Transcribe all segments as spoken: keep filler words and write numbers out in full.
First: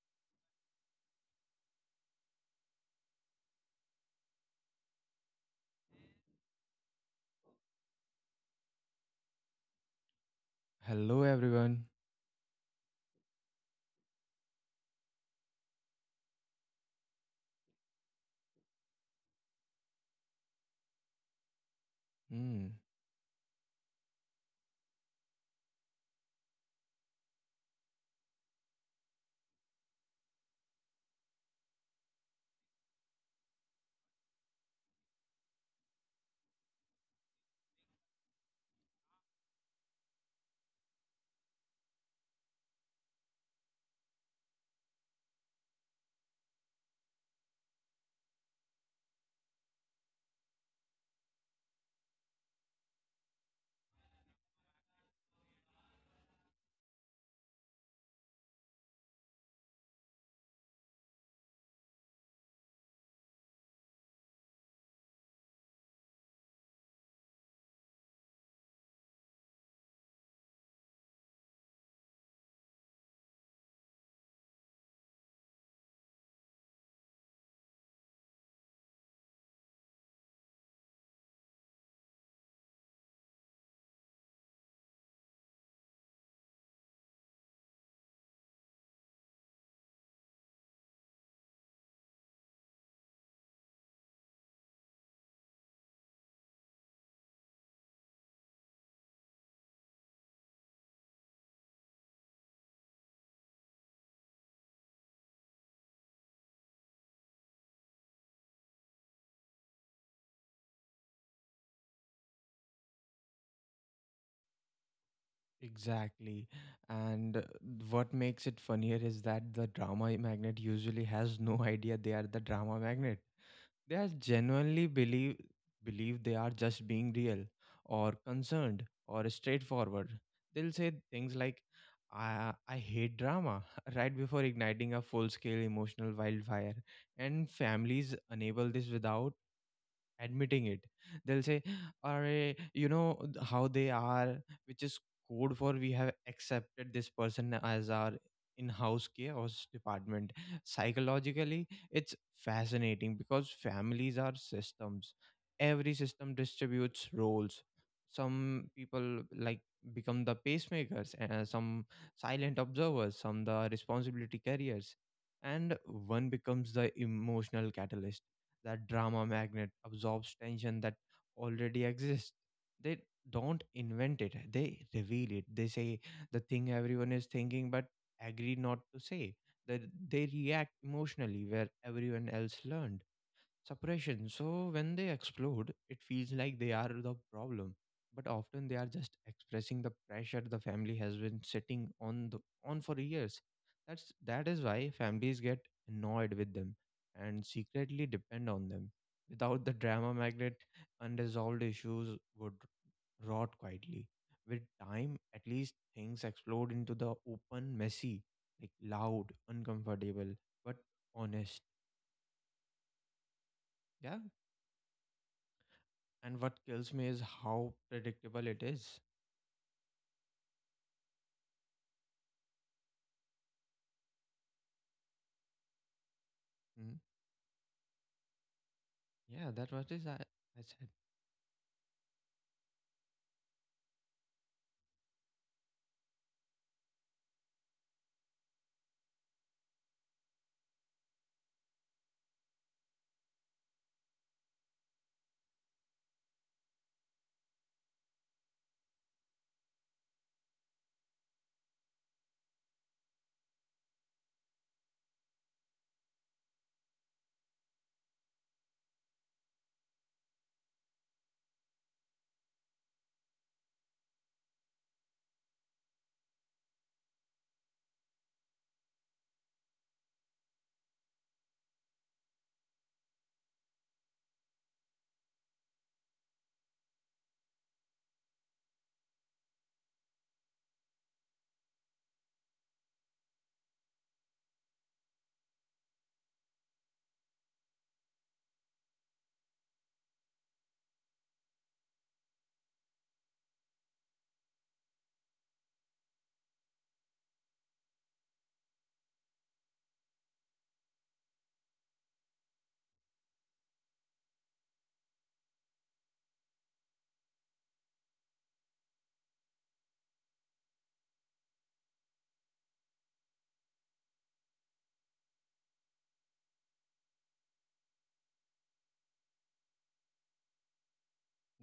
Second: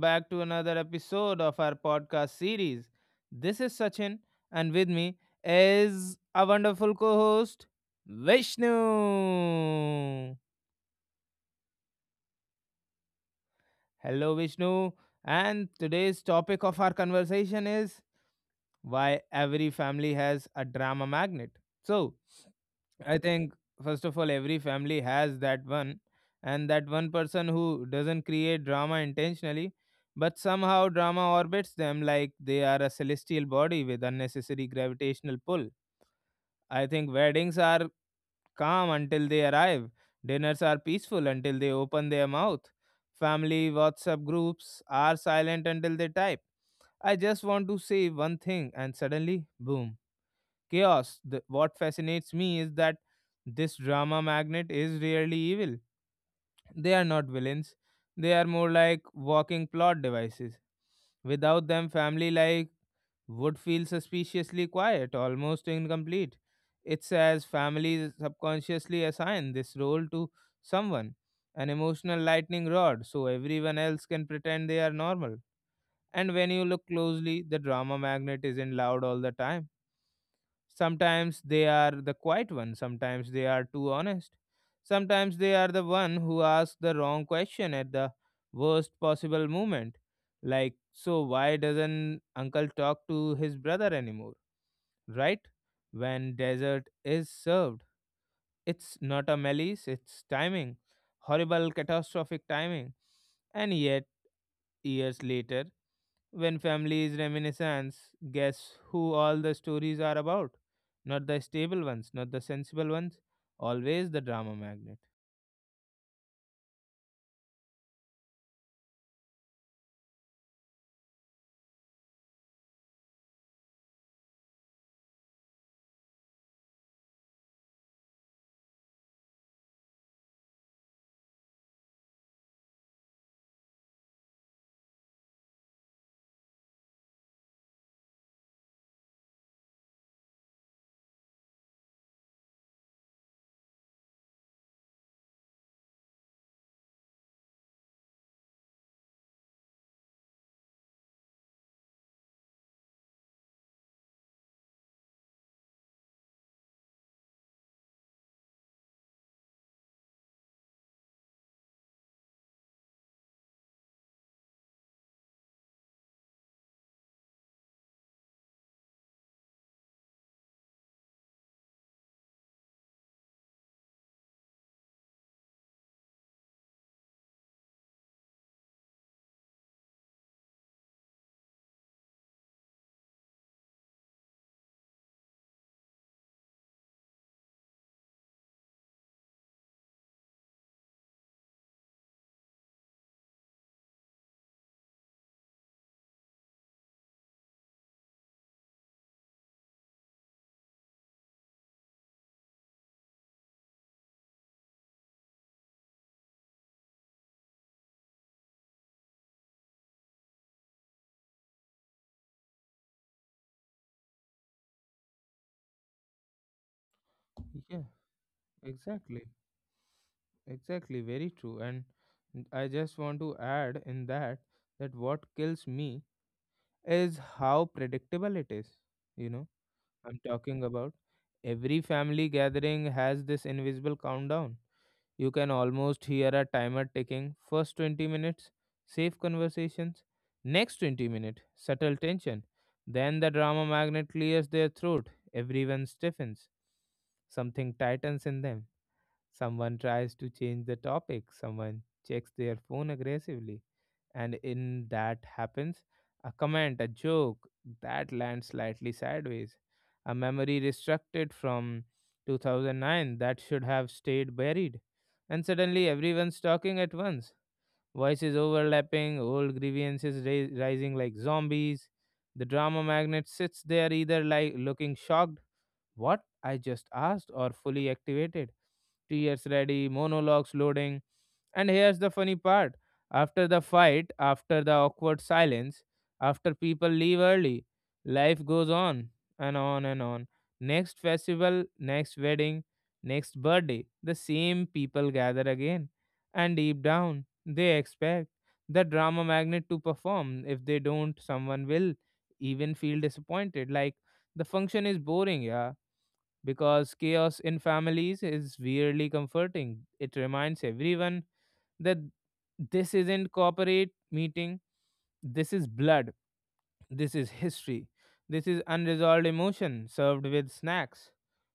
back to another episode of our podcast series. This is Sachin, and with me is our wonderful co host, Vishnu. Hello, everyone. Hello, Vishnu. And today's topic of our conversation is why every family has a drama magnet. So, Mm, I think first of all, every family has that one, and that one person who doesn't create drama intentionally, but somehow drama orbits them like they are a celestial body with unnecessary gravitational pull. I think weddings are calm until they arrive, dinners are peaceful until they open their mouth, family WhatsApp groups are silent until they type. I just want to say one thing, and suddenly, boom chaos. The, what fascinates me is that this drama magnet is rarely evil. They are not villains, they are more like walking plot devices. Without them, family life would feel suspiciously quiet, almost incomplete. It's as families subconsciously assign this role to someone, an emotional lightning rod, so everyone else can pretend they are normal. And when you look closely, the drama magnet isn't loud all the time. Sometimes they are the quiet one, sometimes they are too honest. Sometimes they are the one who asks the wrong question at the worst possible moment. Like, so why doesn't uncle talk to his brother anymore? Right? When dessert is served, it's not a malice, it's timing. Horrible, catastrophic timing. And yet, years later when families reminiscence, guess who all the stories are about? Not the stable ones, not the sensible ones, always the drama magnet. exactly. And uh, what makes it funnier is that the drama magnet usually has no idea they are the drama magnet. They are genuinely believe believe they are just being real, or concerned, or straightforward. They'll say things like, "I I hate drama," right before igniting a full-scale emotional wildfire. And families enable this without admitting it, they'll say, are, you know, th- how they are, which is code for we have accepted this person as our in-house chaos department. Psychologically, it's fascinating because families are systems. Every system distributes roles. Some people, like, become the pacemakers, and some silent observers, some the responsibility carriers, and one becomes the emotional catalyst. That drama magnet absorbs tension that already exists. They don't invent it, they reveal it. They say the thing everyone is thinking but agree not to say. That they react emotionally where everyone else learned. Suppression. So when they explode, it feels like they are the problem, but often they are just expressing the pressure the family has been sitting on the, on for years. That's that is why families get annoyed with them and secretly depend on them. Without the drama magnet, unresolved issues would rot quietly. With time, at least things explode into the open, messy, like loud, uncomfortable, but honest. Yeah. And what kills me is how Yeah, predictable it is. exactly. Exactly, very true. And I just want to add in that that what kills me Mm. is how predictable it is. You Yeah, know, that what is I, I'm I talking said. about every family gathering has this invisible countdown. You can almost hear a timer ticking. First twenty minutes, safe conversations. Next twenty minutes, subtle tension. Then the drama magnet clears their throat. Everyone stiffens. Something tightens in them. Someone tries to change the topic. Someone checks their phone aggressively, and in that happens a comment, a joke that lands slightly sideways, a memory restricted from two thousand nine that should have stayed buried, and suddenly everyone's talking at once, voices overlapping, old grievances ra- rising like zombies. The drama magnet sits there either like looking shocked, what? I just asked, or fully activated. Tears ready, monologues loading. And here's the funny part. After the fight, after the awkward silence, after people leave early, life goes on and on and on. Next festival, next wedding, next birthday, the same people gather again. And deep down, they expect the drama magnet to perform. If they don't, someone will even feel disappointed. Like, the function is boring, yeah, because chaos in families is weirdly comforting. It reminds everyone that this isn't corporate meeting, this is blood, this is history, this is unresolved emotion served with snacks.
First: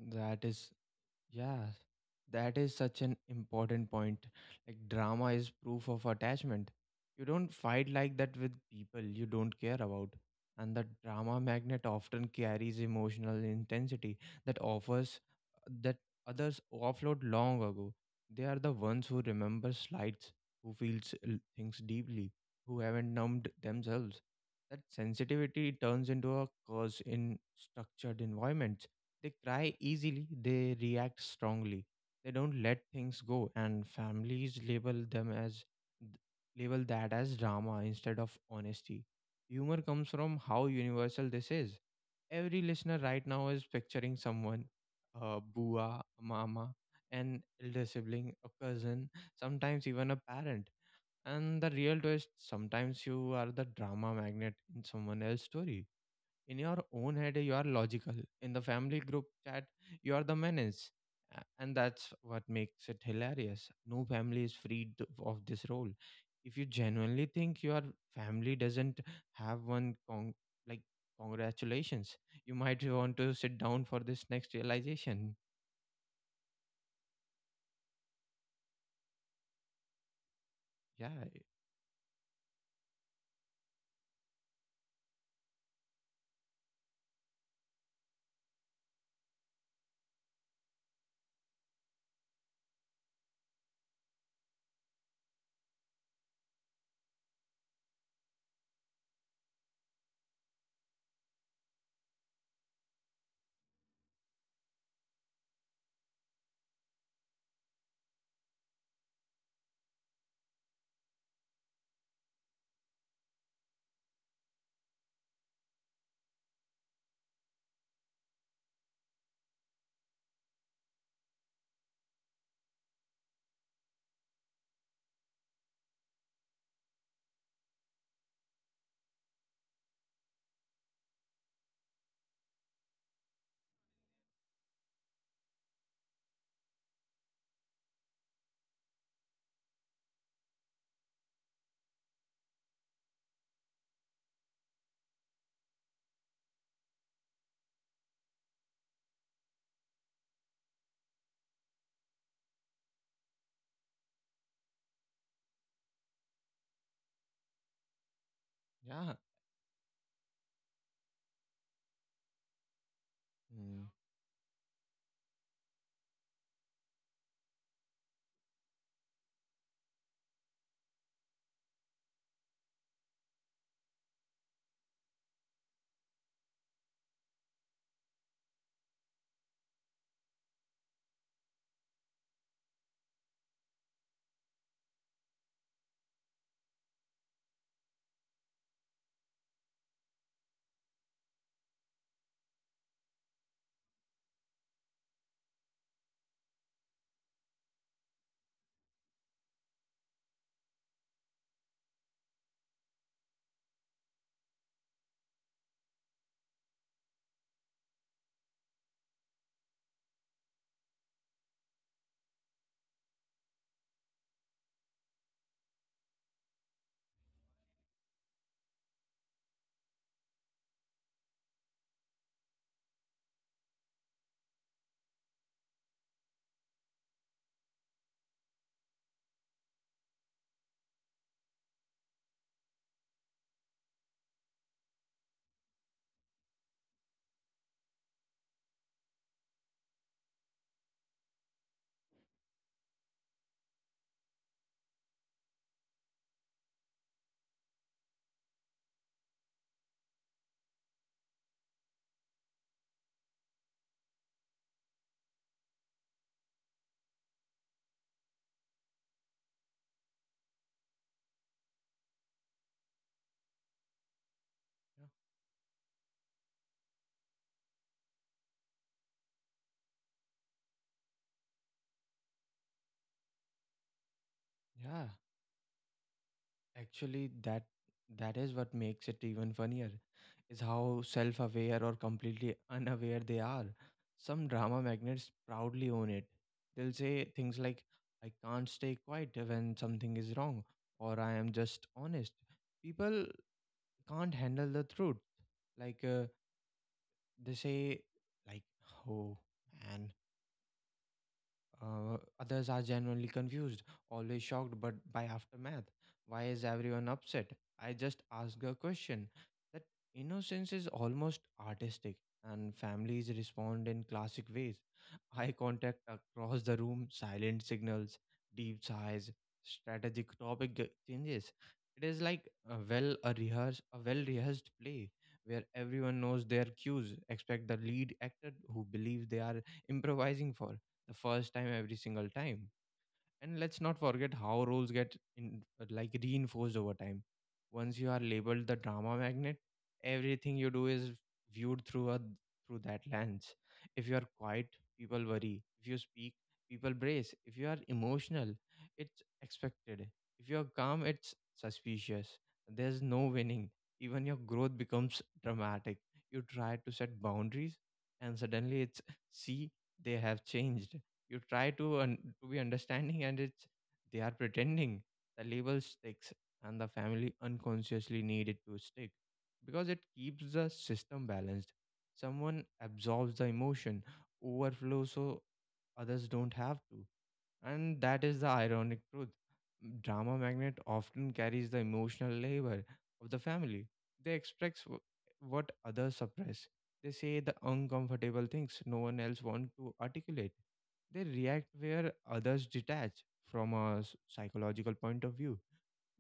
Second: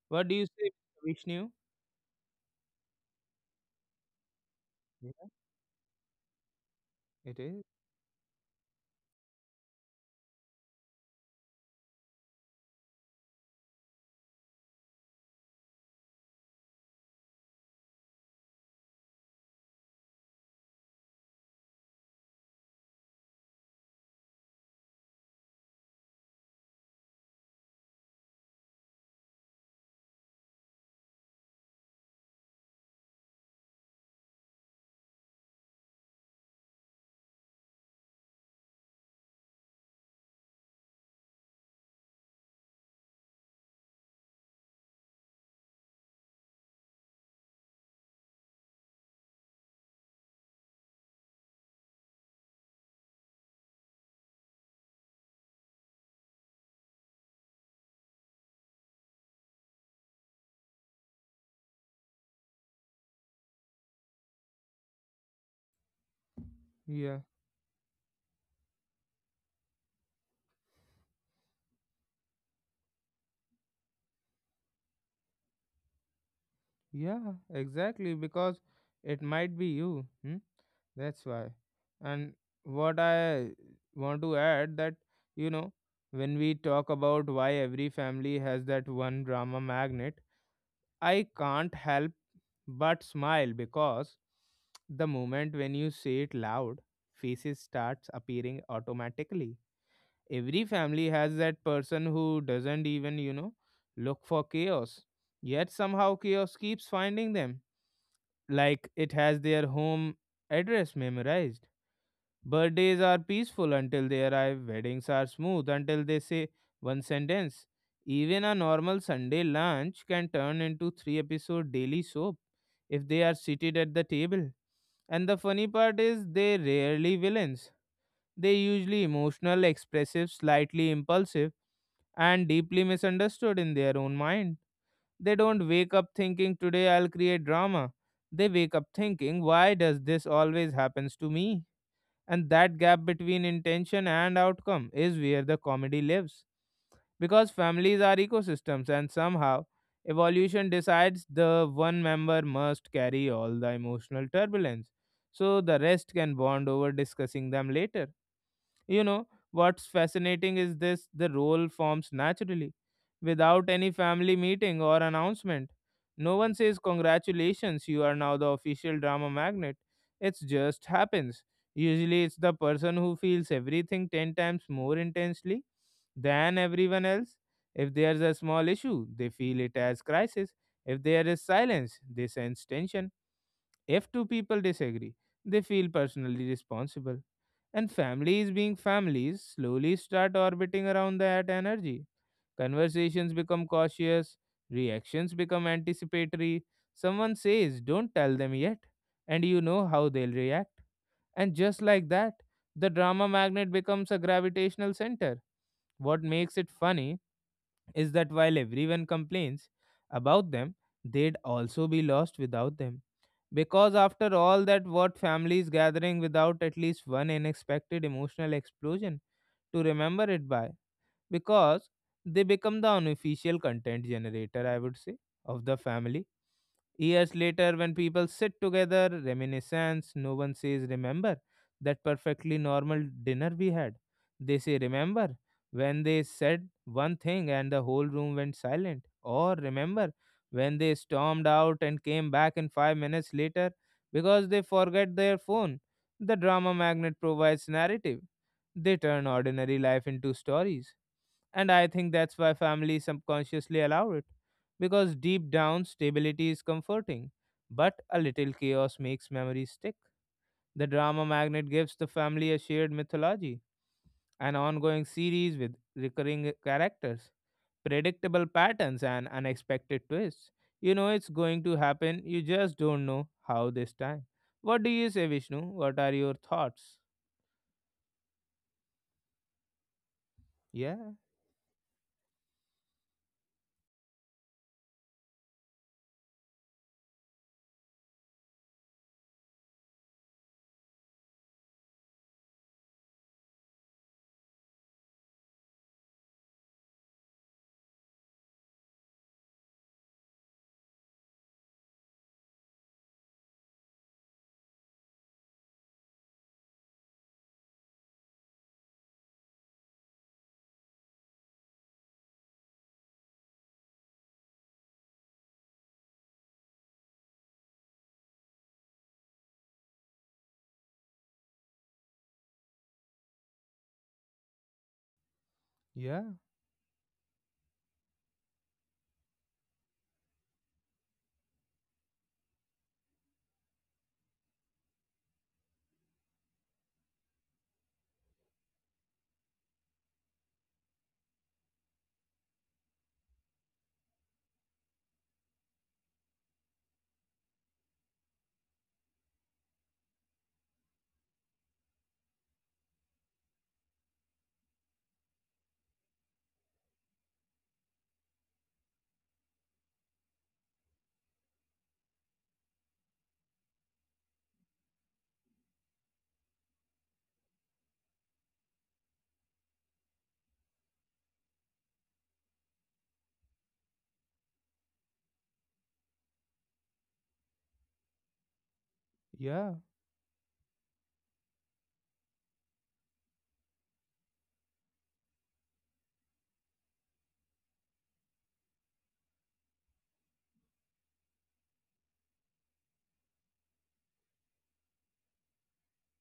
What do That you is. say, Vishnu? Yeah, that is such an important point. Like, drama Yeah, is proof of attachment. You it don't is. fight like that with people you don't care about. And the drama magnet often carries emotional intensity that offers that others offload long ago. They are the ones who remember slights, who feels l- things deeply, who haven't numbed themselves. That sensitivity turns into a curse in structured environments. They cry easily, they react strongly. They don't let things go, and families label them as label that as drama instead of honesty. Humor comes from how universal this is. Every listener right now is picturing someone, a bua, a mama, an elder sibling, a cousin, sometimes even a parent. And the real twist, sometimes you are the drama magnet in someone else's story. In your own head you are logical, in the family group chat you are the menace. A- and that's what makes it hilarious. No family is freed th- of this role. If you Yeah. genuinely think your family doesn't have one, con- like, congratulations, you might want to sit down for this next realization. Yeah, exactly, because it might be you. Hmm? Yeah, That's why. And what I want to add that, you know, when we talk about why every family has that one drama magnet, I can't help but smile because the moment when you say it loud, faces starts appearing automatically. Every family has that person who doesn't even, you know, look for chaos. Yet somehow chaos keeps finding them like it has their home address memorized. Birthdays are peaceful until they arrive, weddings are smooth until they say one sentence. Even a normal Sunday lunch can turn into three episode daily soap if they are seated at the table. And the funny part is, they rarely villains. They usually emotional, expressive, slightly impulsive, and deeply misunderstood in their own mind. They don't wake up thinking today I'll create drama. They wake up thinking why does this always happens to me? And that gap between intention and outcome is where the comedy lives. Because families are ecosystems, and somehow evolution decides the one member must carry all the emotional turbulence, so the rest can bond over discussing them later. You yeah. Know, what's fascinating is this the role forms naturally, without any Mm. family meeting or announcement. No one says, Congratulations, you are now the official drama magnet. It just happens. Usually, it's the person who feels everything ten times more intensely than everyone else. If there's a small issue, they feel it as crisis. If there is silence, they sense tension. If two people disagree, they feel personally responsible. And families being families slowly start orbiting around that energy. Conversations become cautious, reactions become anticipatory. Someone says, Don't tell them yet, and you know how they'll react. And just like that, the drama magnet becomes a gravitational center. What makes it funny is that while everyone complains about them, they'd also be lost without them. Because after all that, what families gathering without at least one unexpected emotional explosion to remember it by? Because they become the unofficial content generator, I would say, of the family. Years later, when people sit together, reminiscence, no one says, Remember that perfectly normal dinner we had. They say, Remember when they said one thing and the whole room went silent. Or remember when they stormed out and came back in five minutes later because they forget their phone. The drama magnet provides narrative. They turn ordinary life into stories. And I think that's why families subconsciously allow it because deep down stability is comforting, but a little chaos makes memories stick. The drama magnet gives the family a shared mythology, an ongoing series with recurring characters, predictable patterns, and unexpected twists. You know it's going to happen, you just don't know how this time. What Yeah, do yeah. you say, Vishnu? What are your thoughts? Actually, that that is what makes it even funnier, is how Yeah, self-aware or completely unaware they are. Some drama magnets proudly own it. They'll say things like, "I can't stay quiet when something is wrong," or "I am just honest." People can't handle the truth. Like, uh, they say, like, "Oh, man," uh, others are genuinely confused, always shocked but by aftermath. Why is everyone upset? I just ask a question. That innocence is almost artistic, and families respond in classic ways. Eye contact across the room, silent signals, deep sighs, strategic topic g- changes. It is like a well a rehearsed a well rehearsed play where everyone yeah, knows their cues, except the lead actor who believes they are improvising for the first time every single time. And let's not forget how roles get in like reinforced over time. Once you are labeled the drama magnet, everything you do is viewed through a through that lens. If you are quiet, people worry. If you speak, people brace. If you are emotional, it's expected. If you're calm, it's suspicious. There's no winning. Even your growth becomes dramatic. You try to set boundaries and suddenly it's, see, they have changed. You try to un- to be understanding and it's, they are pretending. The label sticks, and the family unconsciously need it to stick because it keeps the system balanced. Someone absorbs the emotion overflow so others don't have to. And that is the ironic truth. yeah. Drama magnet often carries the emotional labor of the family. They express wh- what others suppress. They say the uncomfortable things no one else wants to articulate. They react where others detach. From a s- psychological point of view.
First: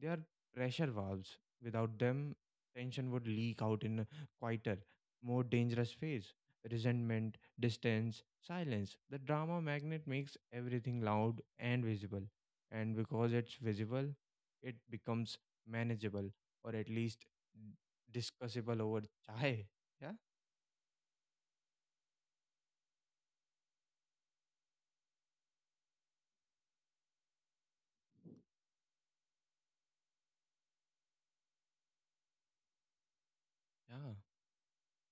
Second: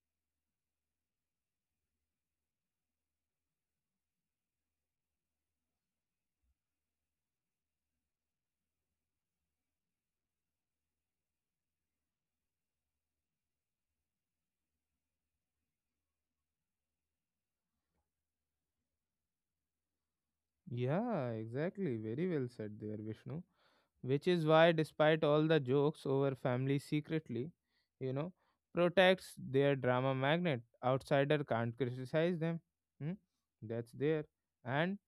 They are pressure valves. Without them, tension would leak out in a quieter, more dangerous phase. Resentment, distance, silence. The drama magnet makes everything loud and visible. And because it's visible, it becomes manageable, or at least discussable over chai. Yeah, Yeah, exactly. Very well said there, Vishnu. Which is why, despite all the jokes over family secretly, you know, protects their drama magnet. Outsider can't criticize them. Hmm? That's yeah. there. And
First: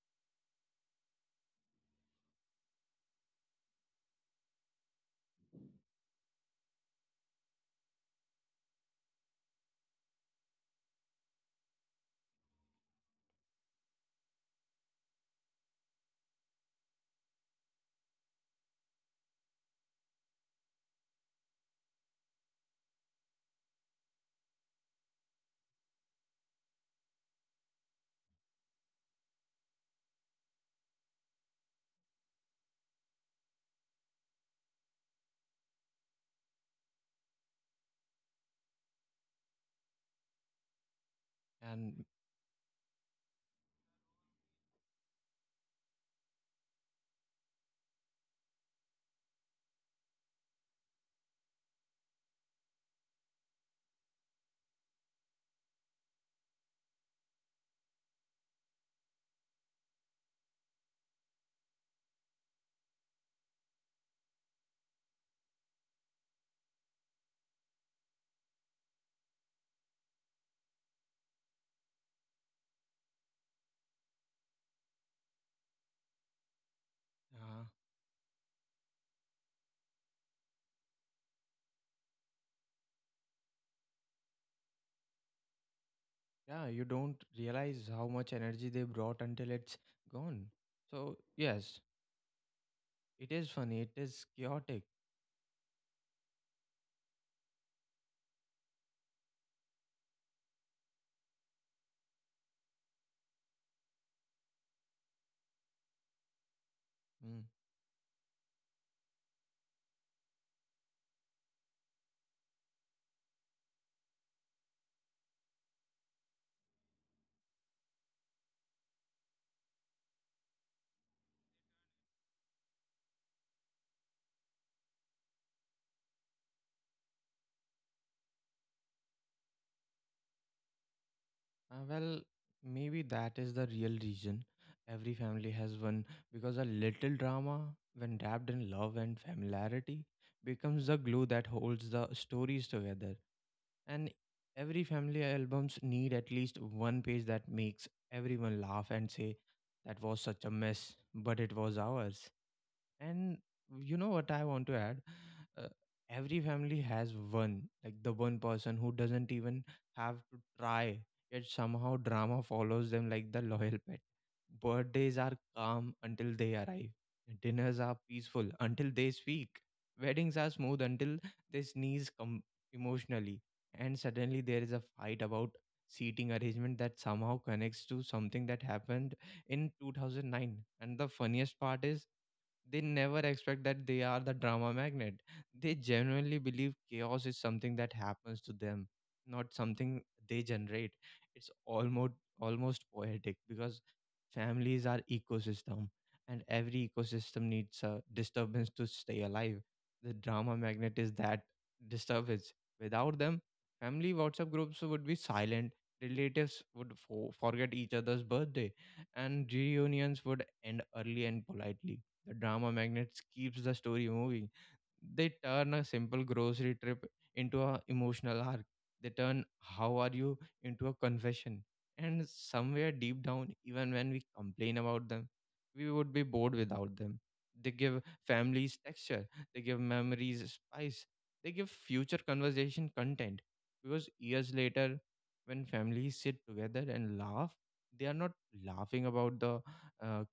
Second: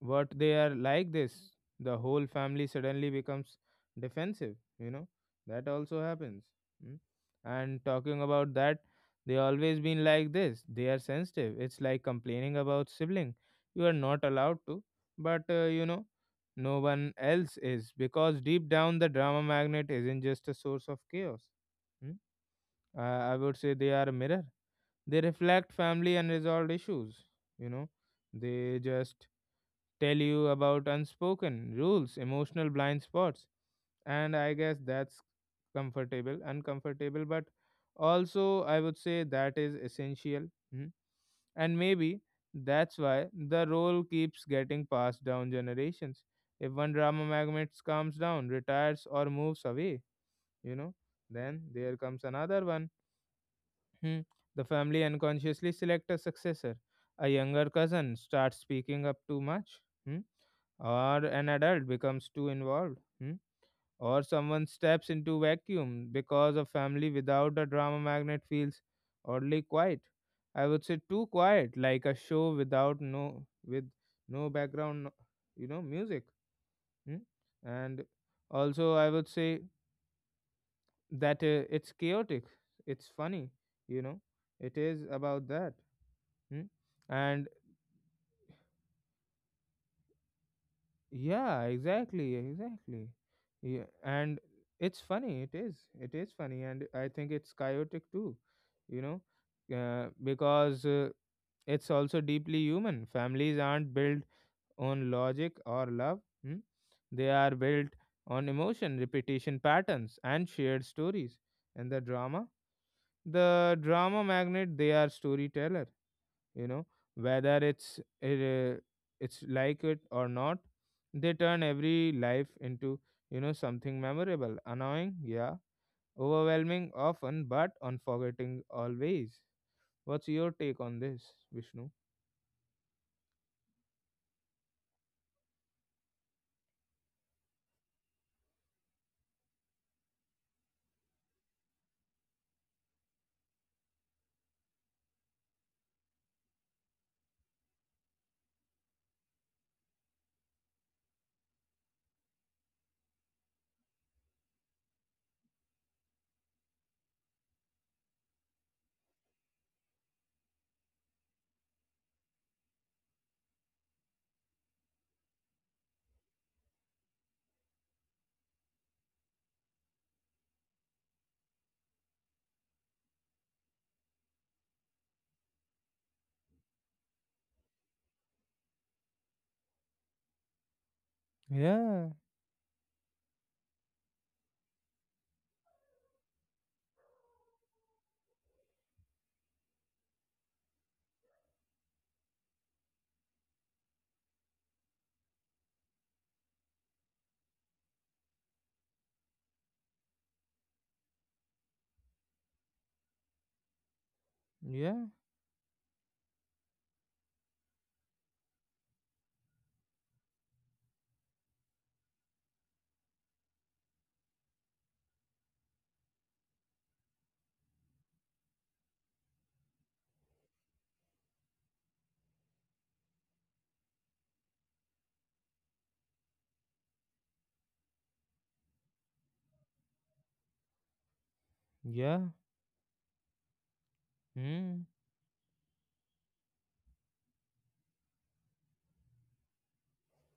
but they are like this, the whole family suddenly becomes defensive, you know that also happens. mm. And talking about that, they always been like this, they are sensitive, it's like complaining about sibling, you are not allowed to. But uh, you know no one else is, because deep down the drama magnet isn't just a source of chaos mm. uh, I would say they are a mirror, they reflect family unresolved issues. You know, they just tell you about unspoken rules, emotional blind spots, and I guess that's comfortable, uncomfortable, but also I would say that is essential. Mhm. And And maybe that's why the role keeps getting passed down generations. If one drama magnet comes down, retires, or moves away, you know, then there comes another one. Hmm. The family unconsciously select a successor. A younger cousin starts speaking up too much, hmm? Or an adult becomes too involved, hmm? Or someone steps into vacuum because a family without a drama magnet feels oddly quiet. I would say too quiet, like a show without no with no background, no- you know, music. Hmm? uh, And also, I would say that uh, it's chaotic. It's funny, you know. It is about that. Hmm? yeah, you don't And realize how much energy they brought until it's gone. So, yeah, yes, exactly, exactly. it is Yeah, funny, it is and chaotic. it's funny. It is. It is funny, and I think it's chaotic too. You know, uh, because uh, it's also deeply human. Families aren't built on logic or love. Hmm? They Mm. are built on emotion, repetition patterns, and shared stories. And the drama, the drama magnet, they are storyteller. you know whether it's it, uh, it's like it or not, they turn every life into you know something memorable, annoying, yeah, overwhelming often, but unforgetting always. What's your take on this, Vishnu? Uh, well, maybe that is the real reason every family has one, because a little drama, when wrapped in love and familiarity, becomes the glue that holds the stories together. And every family albums need at least one page that makes everyone laugh and say, that was such a mess, but it was ours. And you know what I want to add? Uh, every family has one, like the one person who doesn't even have to try, yet somehow drama follows them like the loyal pet. Birthdays are calm until they arrive, dinners are peaceful until they speak, weddings are smooth until they sneeze com- emotionally, and suddenly there is a fight about seating arrangement that somehow connects to something that happened in twenty oh nine. And the funniest part Yeah. is they never expect that they are the drama magnet. They genuinely believe chaos is something that happens to them, not something they generate. It's almost almost poetic because families are ecosystem, and every ecosystem needs a disturbance to stay alive. The drama magnet is that disturbance. Without them, family WhatsApp groups Yeah. would be silent, relatives would fo- forget each other's birthday, and reunions would end early and politely. The drama magnet keeps the story moving. They turn a simple grocery trip into a emotional arc. They turn how are you into a confession. And somewhere deep down, even when we complain about them, we would be bored without them. They give families texture, they give memories spice, they give Yeah. future conversation content. Because years Hmm. later, when families sit together and laugh, they are not laughing about the uh,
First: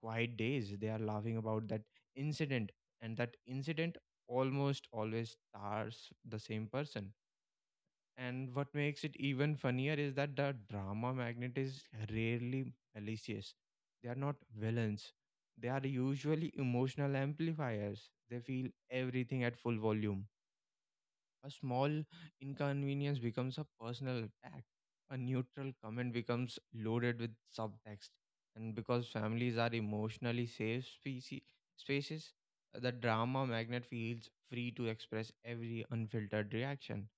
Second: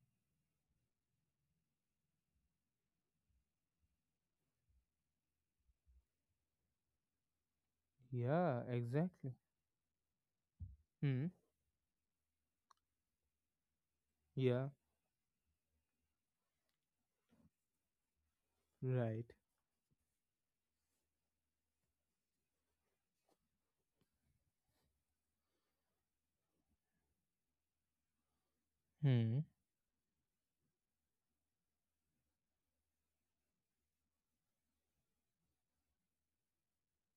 quiet days, they are laughing about that incident, and that incident almost always stars the same person. And Yeah, what makes it exactly. even funnier is that the drama Hmm. magnet is rarely malicious. They are not Yeah, villains, they are usually emotional amplifiers. They feel right. everything at full volume. A small inconvenience becomes a personal attack. A neutral comment becomes loaded with subtext. And because Hmm. families are emotionally safe specie- spaces, the drama magnet feels free to express every unfiltered reaction.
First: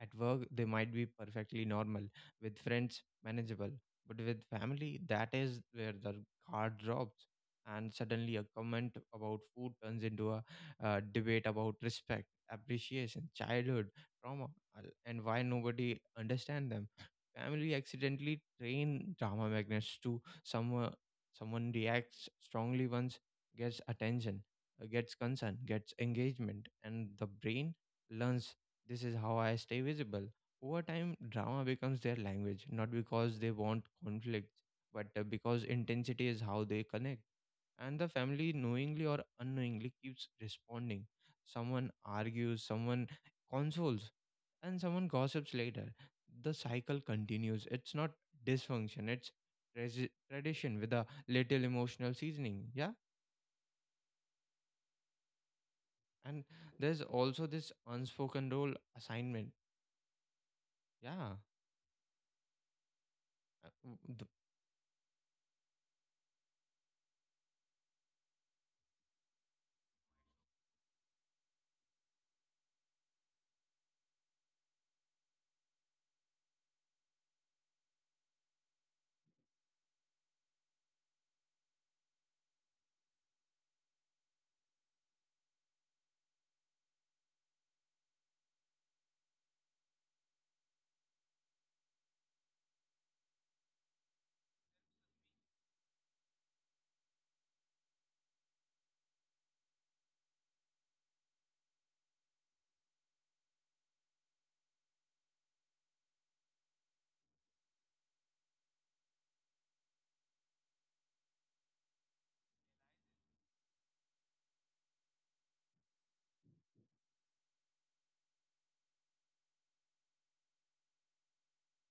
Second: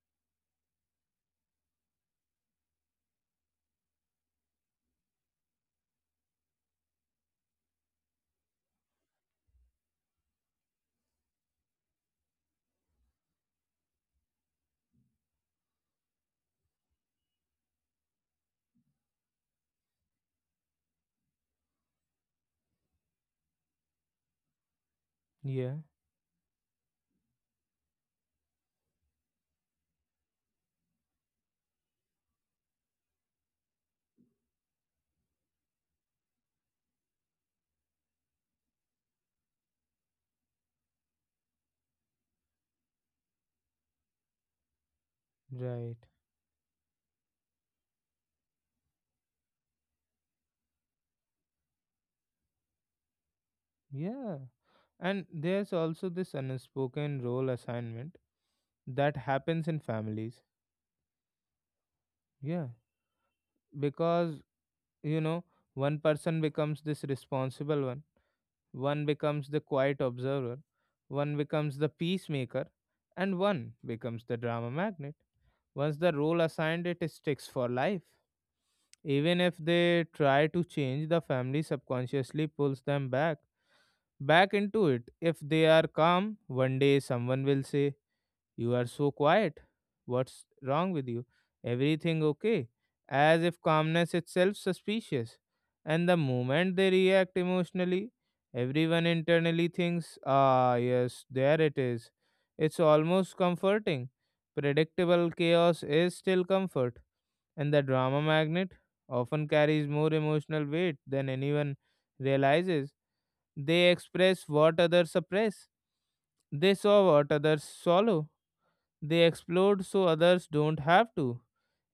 At work, they might be perfectly normal, with friends, manageable. But with family, that is where the guard drops. And suddenly, a comment about food turns into a uh, debate about respect, appreciation, childhood, trauma, al- and why nobody understand them. Family accidentally train drama magnets to someone. Someone reacts strongly once, gets attention, uh, gets concern, Yeah, gets engagement, and the brain learns, this is how I stay visible. Over time, drama becomes their language, not because they want conflict, but uh, because intensity is how they connect. And the family, knowingly or unknowingly, keeps responding. Someone argues, someone consoles, and someone gossips later. right. The cycle continues. It's not dysfunction, it's tradi- tradition with a little emotional seasoning. Yeah. Yeah, and there's also this And there's unspoken role also this assignment unspoken role that assignment. happens in families. Yeah. Yeah, Uh, w- the- because you know, one person becomes this responsible one, one becomes the quiet observer, one becomes the peacemaker, and one becomes the drama magnet. Once the role assigned, it sticks for life. Even if they try to change, the family subconsciously pulls them back back into it. If they are calm, one day someone will say, you are so quiet. What's wrong with you? Everything okay? As if calmness itself suspicious. And the moment they react emotionally, everyone internally thinks, ah, yes, there it is. It's almost comforting. Predictable chaos is still comfort. And the drama magnet often carries more emotional weight than anyone realizes. They express what others suppress. They saw what others swallow. They explode so others don't have to.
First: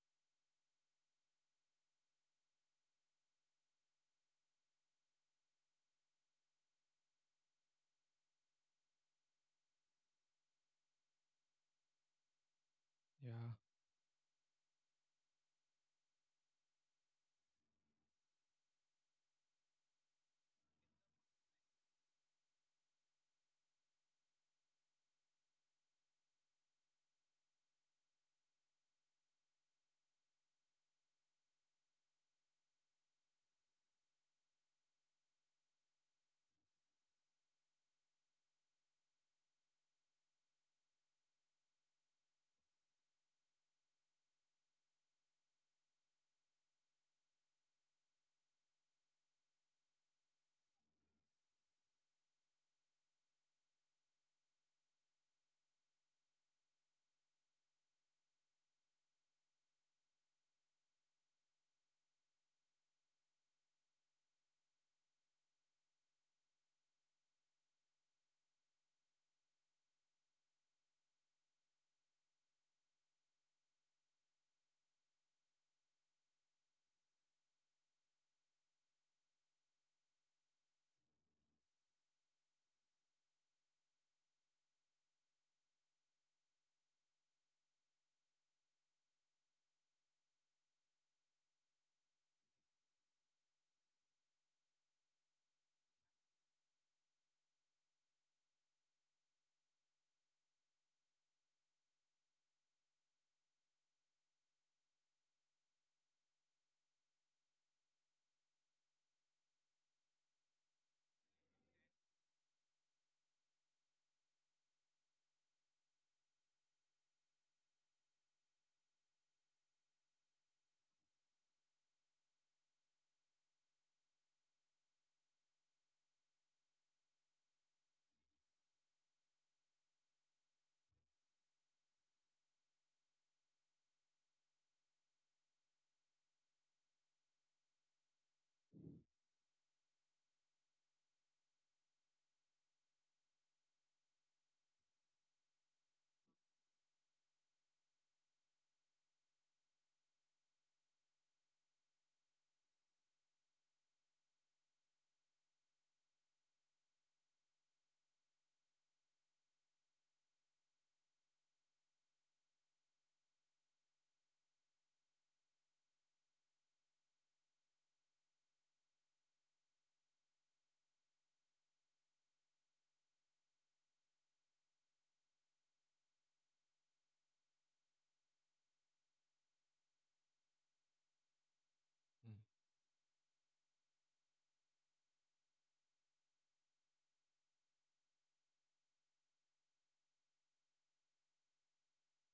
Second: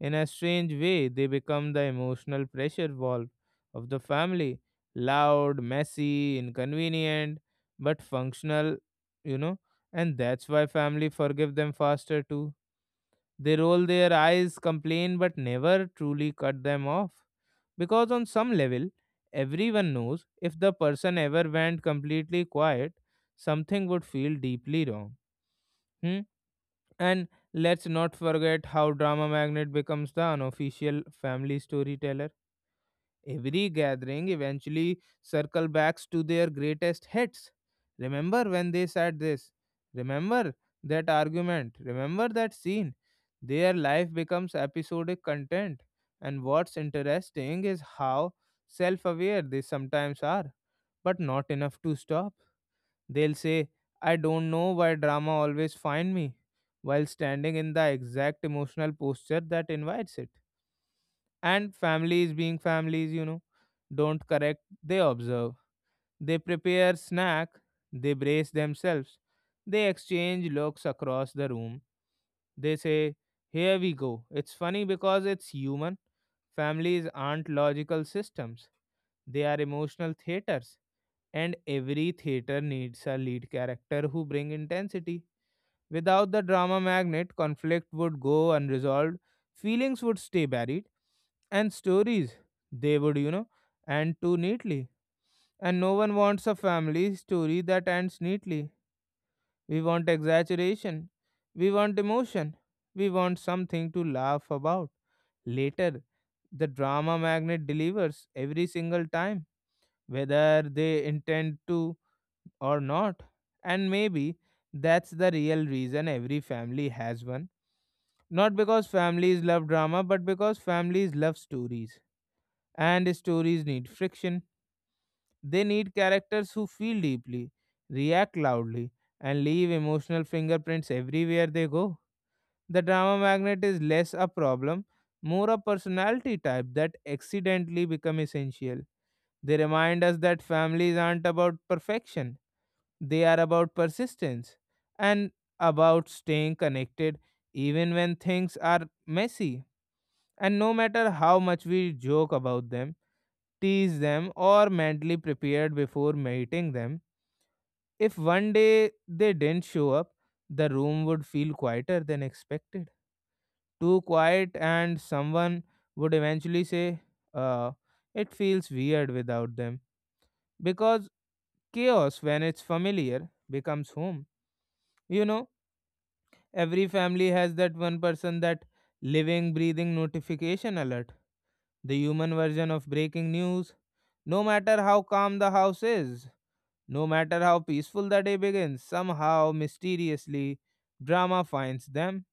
In a strange way, they become the emotional pressure valve of the family. Loud, messy, inconvenient, but functional, you know, and that's why family forgive them faster too. Yeah. They roll their eyes, complain, but never truly cut them off. Because on some level, everyone knows if the person ever went completely quiet, something would feel deeply wrong. Hmm? And let's not forget how drama magnet becomes the unofficial family storyteller. Every gathering eventually circle backs to their greatest hits. Remember when they said this? Remember that argument? Remember that scene? Their life becomes episodic content. And what's interesting is how self aware they sometimes are, but not enough to stop. They'll say, I don't know why drama always find me, while standing in the exact emotional posture that invites it. And families being families, you know don't correct, they observe, they prepare snack, they brace themselves, they exchange looks across the room, they say here we go. It's funny because it's human. Families aren't logical systems, they are emotional theaters, and every theater needs a lead character who bring intensity. Without the drama magnet, conflict would go unresolved, feelings would stay buried, and stories, they would, you know, end too neatly. And no one wants a family story that ends neatly. We want exaggeration. We want emotion. We want something to laugh about later. The drama magnet delivers every single time, whether they intend to or not. And maybe that's the real reason every family has one. Not because families love drama, but because families love stories. And stories need friction. They need characters who feel deeply, react loudly, and leave emotional fingerprints everywhere they go. The drama magnet is less a problem, more a personality type that accidentally become essential. They remind us that families aren't about perfection. They are about persistence and about staying connected even when things are messy. And no matter how much we joke about them, tease them, or mentally prepared before meeting them, if one day they didn't show up, the room would feel quieter than expected, too quiet, and someone would eventually say, uh, it feels weird without them. Because chaos, when it's familiar, becomes home. You know, every family has that one person, that living, breathing notification alert, the human version of breaking news. No matter how calm the house is, no matter how peaceful the day begins, somehow mysteriously drama finds them,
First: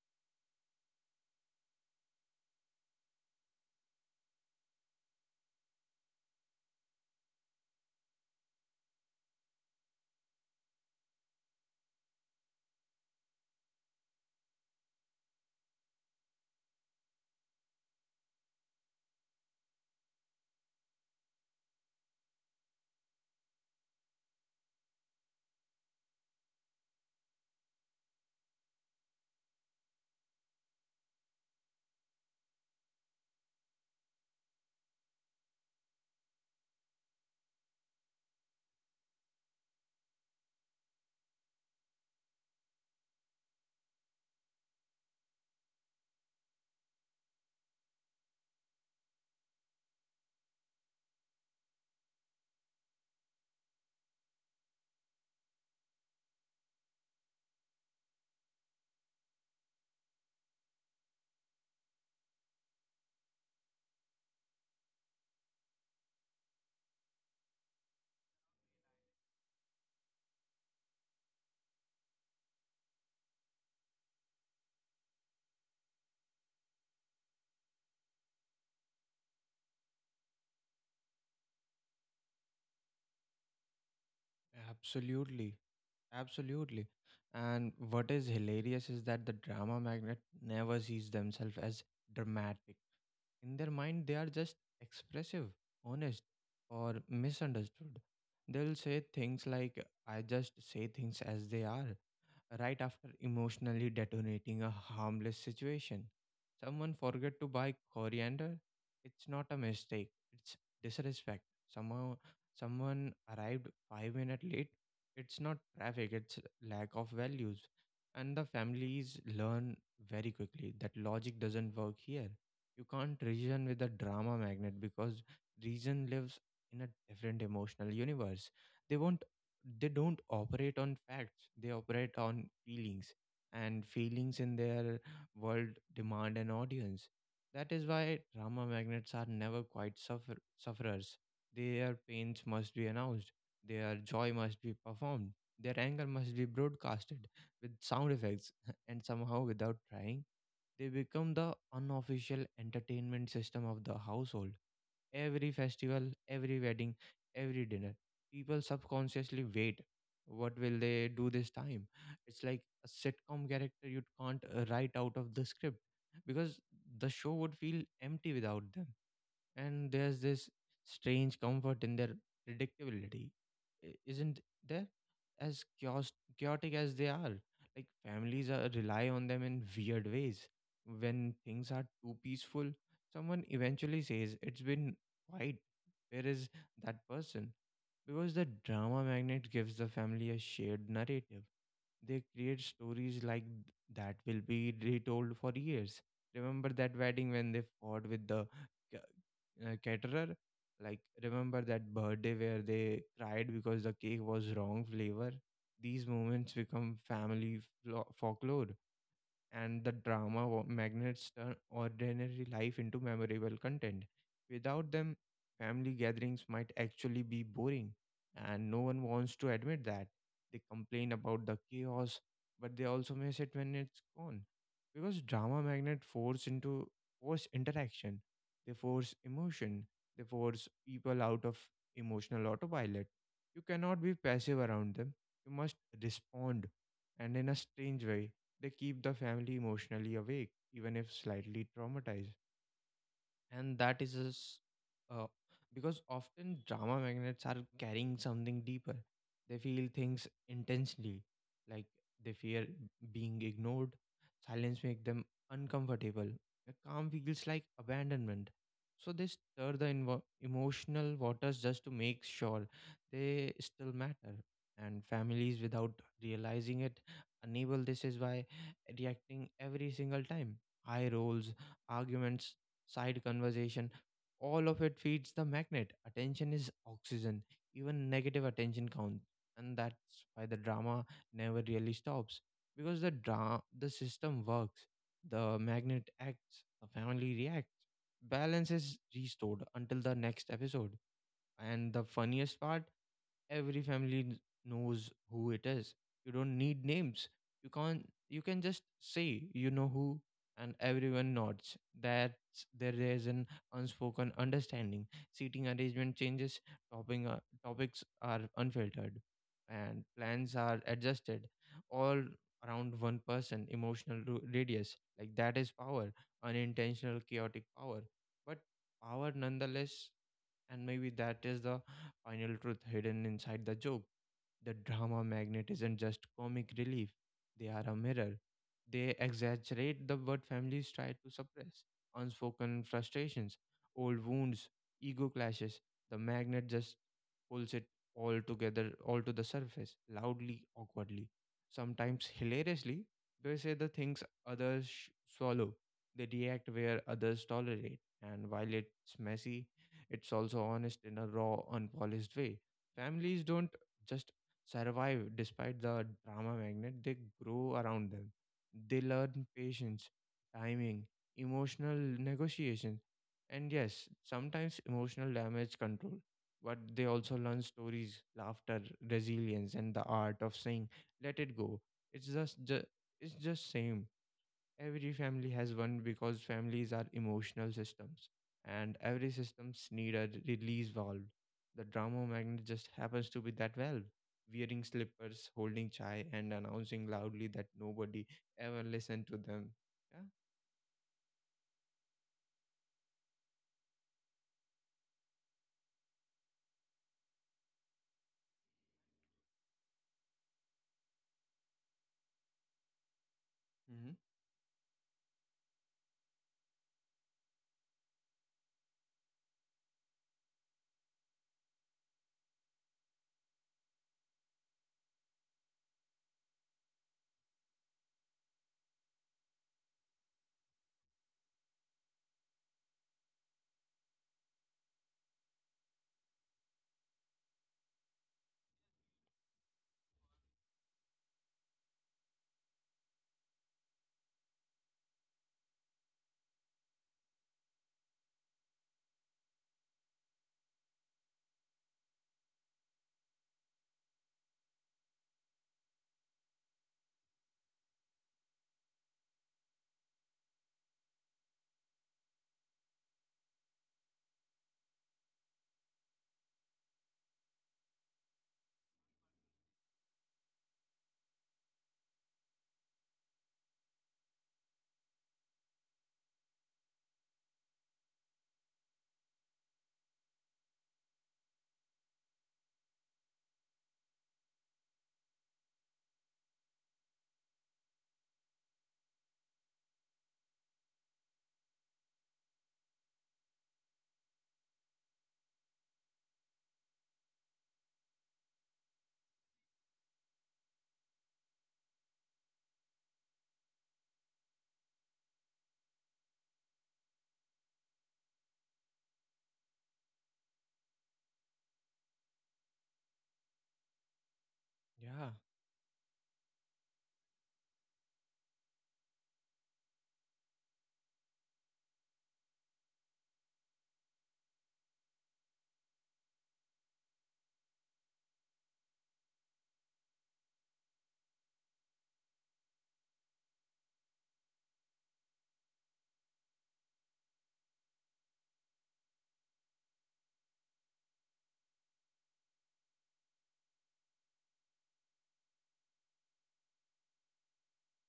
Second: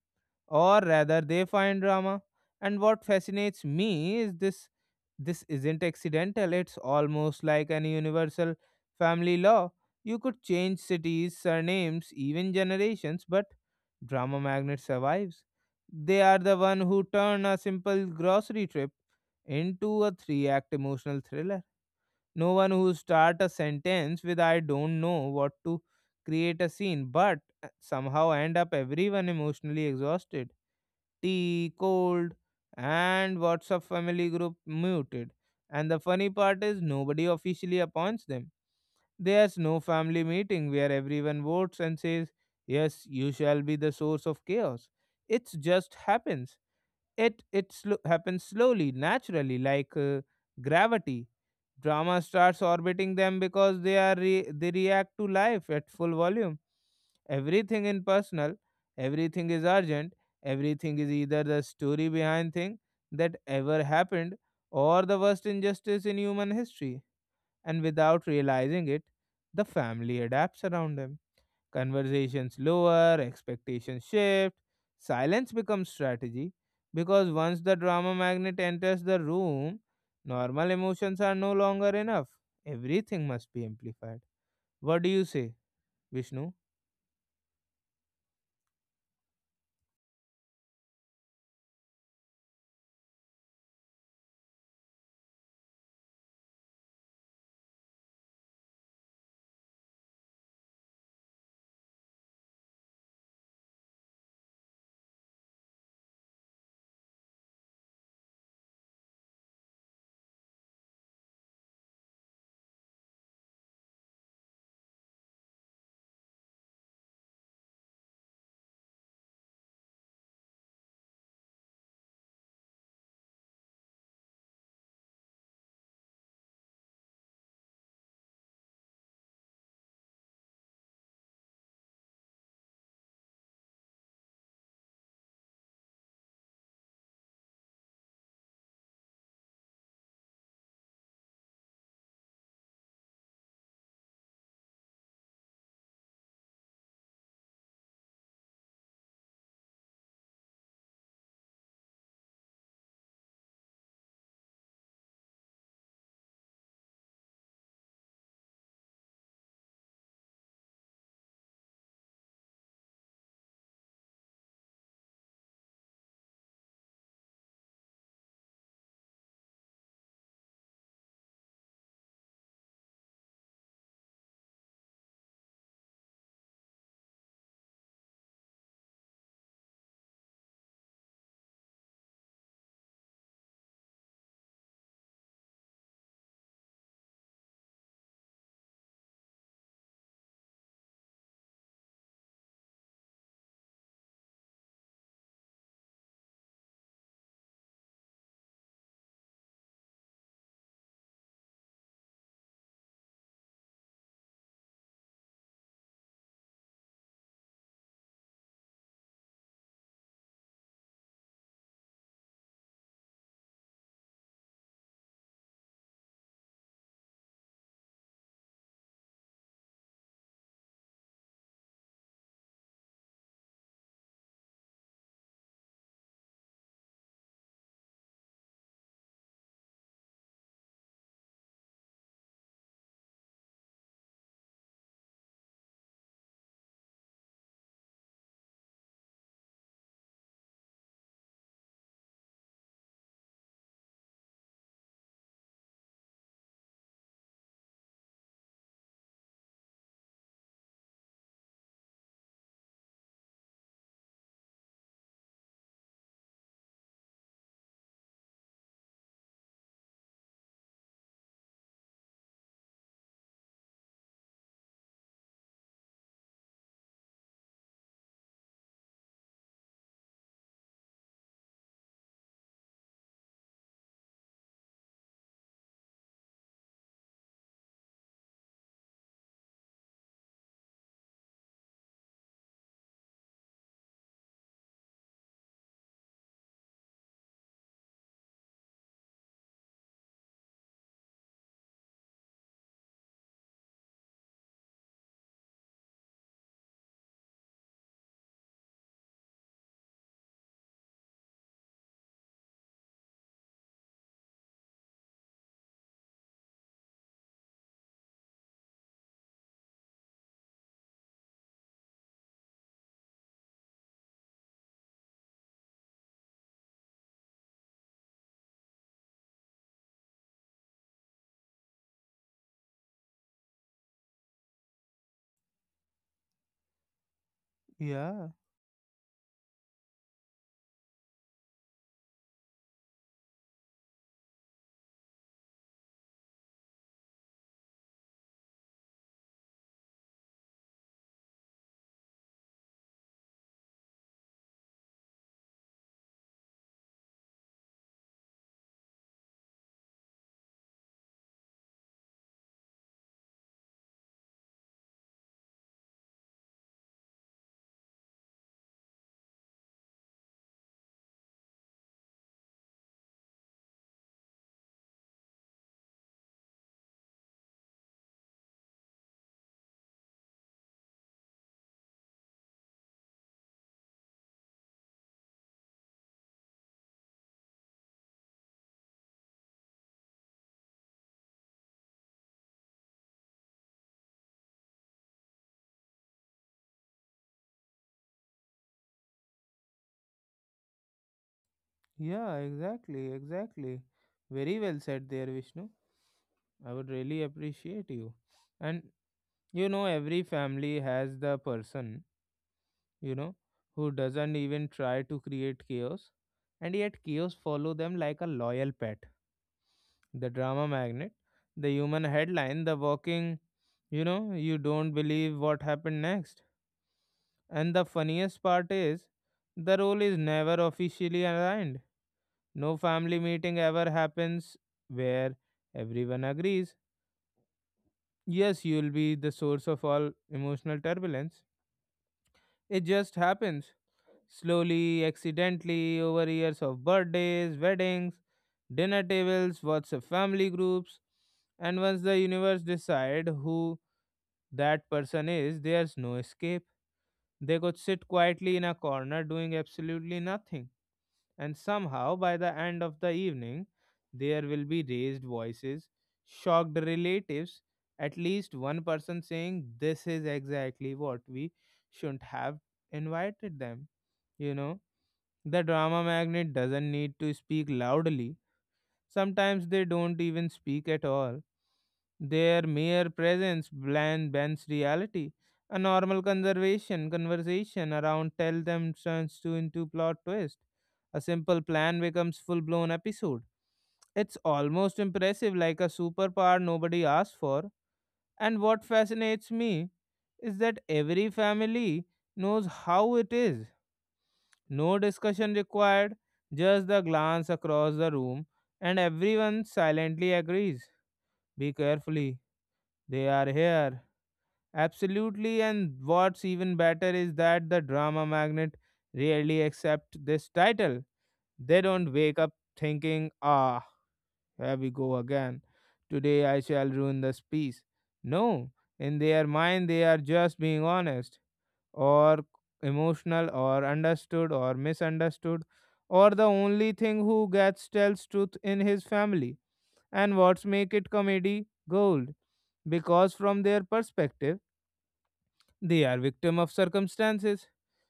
or rather they find drama. And what fascinates me is this: this isn't accidental, it's almost like an universal family law. You could change cities, surnames, even generations, but drama magnet survives. They are the one who turn a simple grocery trip into a three act emotional thriller. No one who start a sentence with I don't know what to create a scene, but uh, somehow end up everyone emotionally exhausted. Tea, cold, and WhatsApp family group muted. And the funny part is nobody officially appoints them. There's no family meeting where everyone votes and says, yes, you shall be the source of chaos. It just happens. It it slo- happens slowly, naturally, like uh, gravity. Drama starts orbiting them because they are re- they react to life at full volume. Everything in personal, everything is urgent, everything is either the story behind thing that ever happened or the worst injustice in human history. And without realizing it, the family adapts around them. Conversations lower, expectations shift, silence becomes strategy, because once the drama magnet enters the room, normal emotions are no longer enough. Everything must be amplified. Mm. What do you say, Absolutely. Vishnu? Absolutely. And what is hilarious is that the drama magnet never sees themselves as dramatic. In their mind, they are just expressive, honest, or misunderstood. They'll say things like, I just say things as they are, right after emotionally detonating a harmless situation. Someone forget to buy coriander. It's not a mistake. It's disrespect. Somehow, someone arrived five minutes late. It's not traffic. It's lack of values. And the families learn very quickly that logic doesn't work here. You can't reason with a drama magnet because reason lives in a different emotional universe. They won't they don't operate on facts. They operate on feelings. And feelings in their world demand an audience. That is why drama magnets are never quite suffer- sufferers. Their pains must be announced. Their joy must be performed. Their anger must be broadcasted with sound effects and somehow without trying they become the unofficial entertainment system of the household. Every festival, every wedding, every dinner, people subconsciously wait. What will they do this time? It's like a sitcom character you can't uh, write out of the script because the show would feel empty without them, and there's this strange comfort in their predictability, i- isn't there? As chaos- chaotic as they are, like families are, rely on them in weird ways. When things are too peaceful, someone eventually says it's been quiet, where is that person? Because the drama magnet gives the family a shared narrative. They create stories like th- that will be retold for years. Remember that wedding when they fought with the uh, uh, caterer? Like remember that birthday where they cried because the cake was wrong flavor? These moments become family flo- folklore, and the drama wa- magnets turn ordinary life into memorable content. Without them, family gatherings might actually be boring, and no one wants to admit that. They complain about the chaos, but they also miss it when it's gone. Because drama magnet force into force interaction, they force emotion, they force people out of emotional autopilot. You cannot be passive around them. You must respond, and in a strange way they keep the family emotionally awake, even if slightly traumatized. And that is just uh, because often drama magnets are carrying something deeper. They feel things intensely, like they fear being ignored. Silence makes them uncomfortable, a calm feels like abandonment, so they stir the invo- emotional waters just to make sure they still matter. And families, without realizing it, enable this is by reacting every single time. High roles, arguments, side conversation, all of it feeds the magnet. Attention is oxygen. Even negative attention counts. And that's why the drama never really stops. Because the dra- the system works, the magnet acts, the family reacts. Balance is restored until the next episode. And the funniest part, every family n- knows who it is. You don't need names. You can't you can just say you know who, and everyone nods. That there is an unspoken understanding, seating arrangement changes, topping uh, topics are unfiltered, and plans are adjusted, all around one person emotional ru- radius. Like that is power, unintentional chaotic power, but power nonetheless. And maybe that is the final truth hidden inside the joke. The drama magnet isn't just comic relief, they are a Yeah, mirror. They exaggerate the what families try to suppress: unspoken frustrations, old wounds, ego clashes. The magnet just pulls it all together, all to the surface, loudly, awkwardly, sometimes hilariously. They say the things others sh- swallow, they react where others tolerate, and while it's messy, it's also honest in a raw, unpolished way. Families don't just survive despite the drama magnet, they grow around them. They learn patience, timing, emotional negotiation, and yes, sometimes emotional damage control. But they also learn stories, laughter, resilience, and the art of saying "let it go." It's just, ju- it's just same. Every family has one because families are emotional systems, and every systems need a release valve. The drama magnet just happens to be that valve. Wearing slippers, holding chai, and announcing loudly that nobody ever listened to them. Yeah. yeah, exactly, exactly. Very well said there, Vishnu. I would really appreciate you. And you know, every family has the person, you know, who Hmm. doesn't even try to create chaos, and yet chaos follow them like a loyal pet. The drama magnet, the human headline, the walking, you know, you don't believe what happened next. And the funniest part is, the role is never officially aligned. No family meeting ever happens where everyone agrees. Yes, you'll be the source of all emotional turbulence. It just happens. Slowly, accidentally, over years of birthdays, weddings, dinner tables, WhatsApp family groups, and once the universe decide who that person is, there's no escape. They could sit quietly in a corner doing absolutely nothing, and somehow by the end of the evening, there will be raised voices, shocked relatives, at least one person saying, this is exactly what we shouldn't have invited them. you know the drama magnet doesn't need to speak loudly, sometimes they don't even speak at all. Their mere presence bland bends reality. A normal conservation conversation around tell them turns to into plot twist. A simple plan becomes full blown episode. It's almost impressive, like a superpower nobody asked for. And what fascinates me is that every family knows how it is. No discussion required, just the glance across the room, and everyone silently agrees. Be carefully, they are here. Yeah. Absolutely, and what's even better is that the drama magnet rarely accept this title. They don't wake up thinking, ah, here we go again. Today I shall ruin this piece. No, in their mind, they are just being honest, or emotional or understood or misunderstood, or the only thing who gets tells truth in his family. And what's make it comedy gold, because from their perspective they are victim of circumstances,